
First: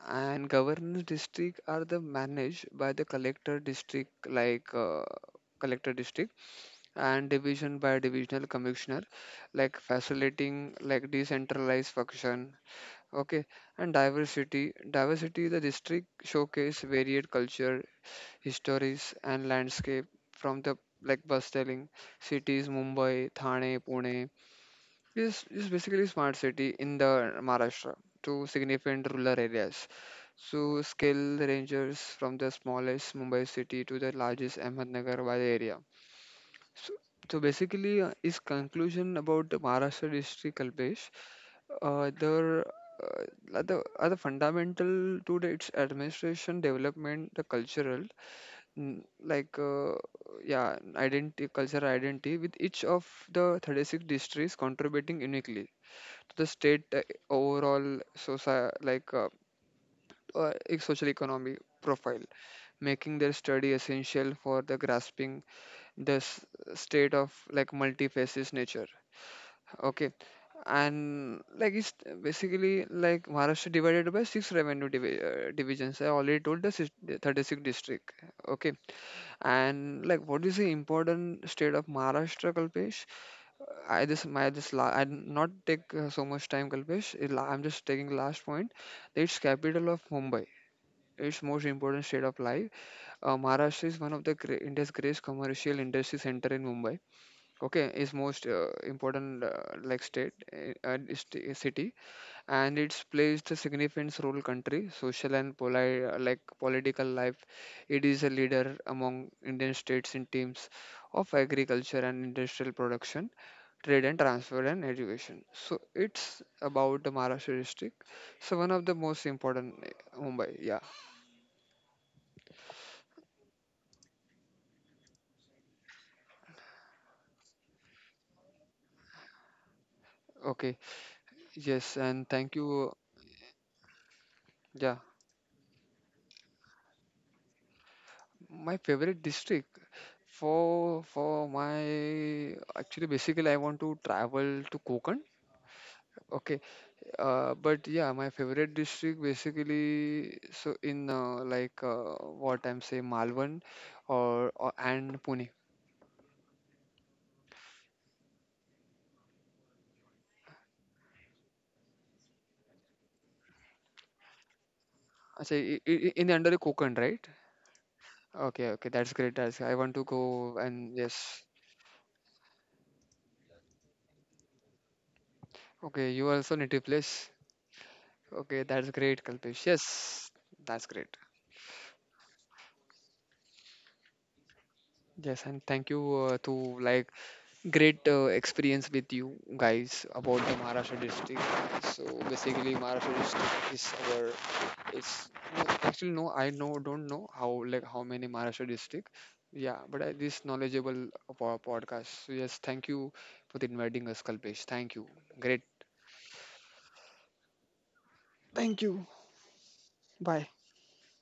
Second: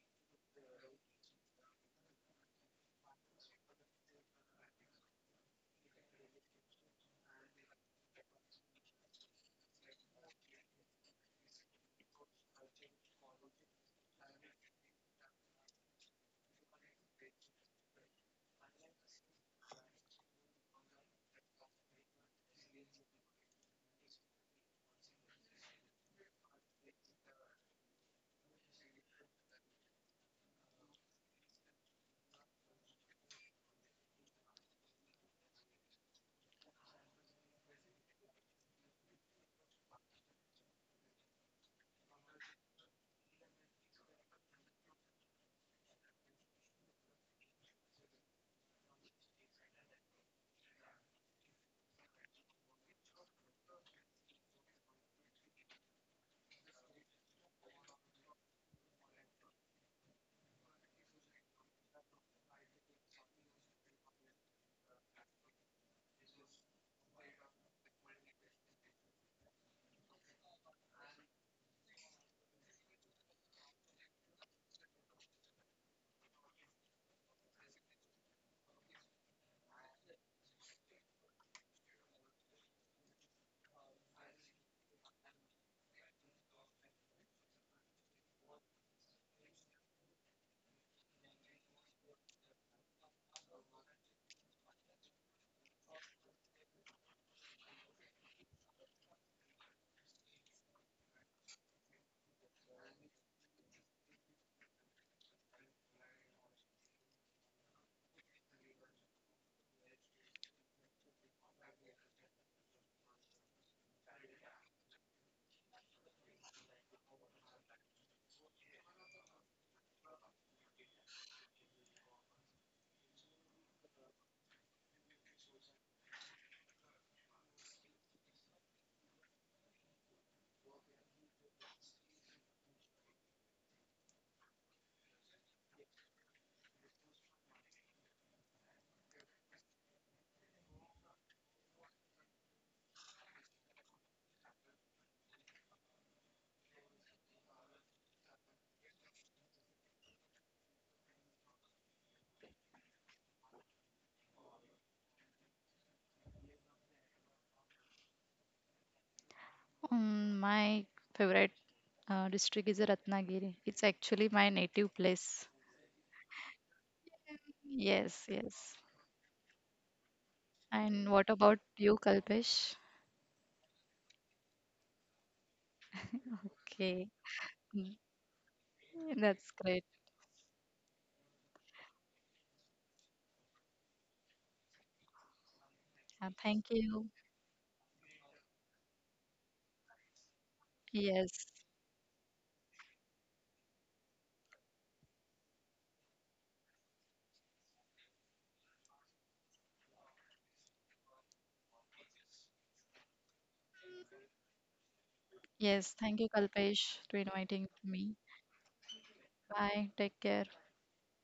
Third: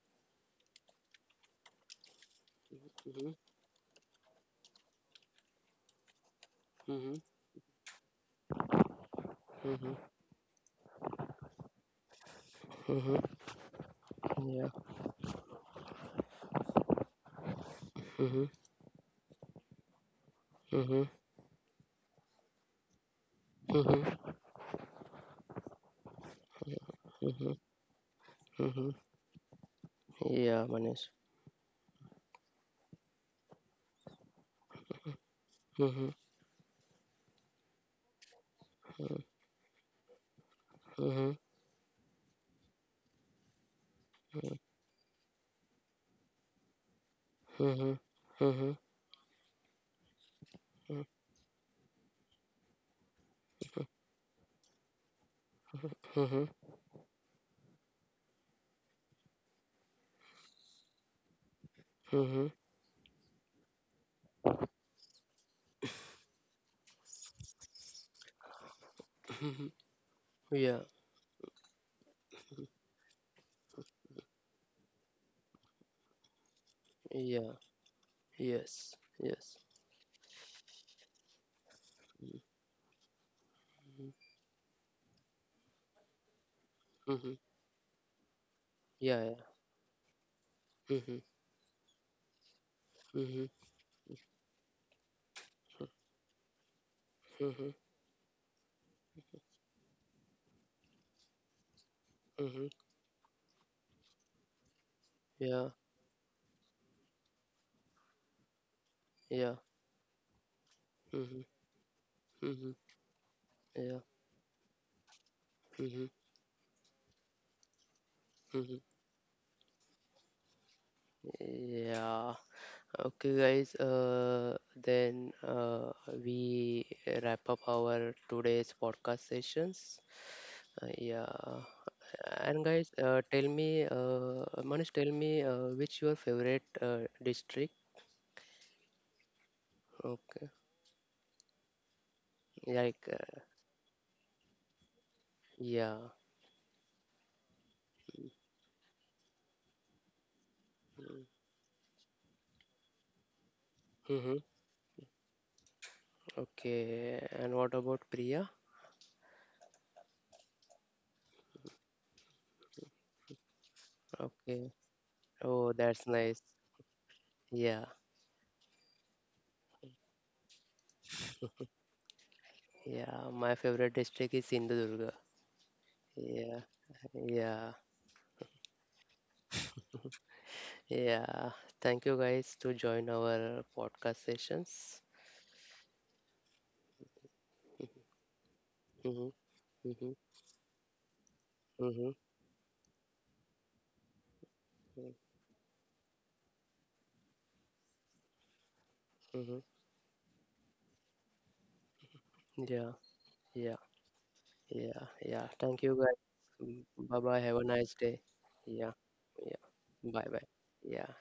and governance district are the managed by the collector district like collector district, mhm, and division by divisional commissioner, like mhm, facilitating like decentralized function. mhm. Okay, and Yeah. Diversity the district showcase varied culture, Mhm, histories and landscape, from the mhm, like bus telling cities Mumbai, Thane, Pune. mhm, This is basically smart city in the mhm, Maharashtra, to mhm. significant rural areas. Yeah, So Manish. scale ranges from the smallest Mumbai city to the largest Ahmednagar Valley area. Mhm, So, so basically, his conclusion mhm, about the Maharashtra history, Kalpesh, mhm, there are the mhm, fundamental to the, its administration development, the mhm, cultural, mhm, mm, cultural identity, with each of the 36 districts contributing uniquely mhm, to the mhm, state overall society, social economy profile, mhm, making their study essential for the grasping the s- state of like multi-faces nature. mhm. Okay. Yeah, And like it's basically like Maharashtra divided by six revenue divisions. I already told the yeah, 36 district. Okay. yes, yes. And like what is the important state of Maharashtra, Kalpesh? I Mhm, just my just la I not take so much time, Kalpesh. Mhm. I'm just taking last point. Yeah, yeah. Its capital of Mumbai. Mhm, Its most important state of life. Mhm, Maharashtra is one of the India's greatest commercial industry center in Mumbai. mhm, Okay, is most important, like state and city, mhm. and it's placed a significant role country social and Yeah, like political life. It is a leader among yeah. Indian states in teams of Mhm, agriculture and industrial mhm, production, yeah. trade and transfer and education. So Mhm, it's about the Maharashtra district, so one mhm. of the most important, Mumbai. Yeah, Yeah. Okay, guys. Then we wrap up our today's podcast sessions. okay, Yeah. yes, and thank And you. guys, tell me, Manish, Yeah. tell me which your favorite district? My favorite district, Okay, for my like actually basically I want to travel to Konkan. yeah. Okay, but yeah, my favorite district basically so in like what I'm saying Malvan Mm-hmm. Or and Pune. Okay. And what about Priya? My favorite district is Ratnagiri. It's actually my Okay. native place. Achha, I Oh, say that's in the nice. under Konkan, right? Yeah, Yes, Okay, yes. okay, that's great. That's I want to go, and And what yes. about you, Kalpesh? yeah. My favorite district is Sindhudurga. Okay, you also Yeah, native Okay. place. yeah, mm, Okay, that's great, that's Kalpesh. great. Yes, that's great. yeah. Thank you guys to join our podcast sessions. Yes, and thank you to Thank you. like. Great experience with you Mm-hmm, guys mm-hmm, about the Maharashtra Yes, district. So mm-hmm, basically, Maharashtra district is our, it's no, actually no, I know don't know how how many Maharashtra district. mm-hmm. Yeah, but I, this knowledgeable podcast. So yes, thank Yeah, you for yeah. inviting us, Kalpesh. Thank Yeah, you. yeah. Thank Great. yes, you thank you, guys. Kalpesh, to Bye bye. Have a inviting nice me. day. Yeah, yeah. Bye, take Bye care. bye. Yeah.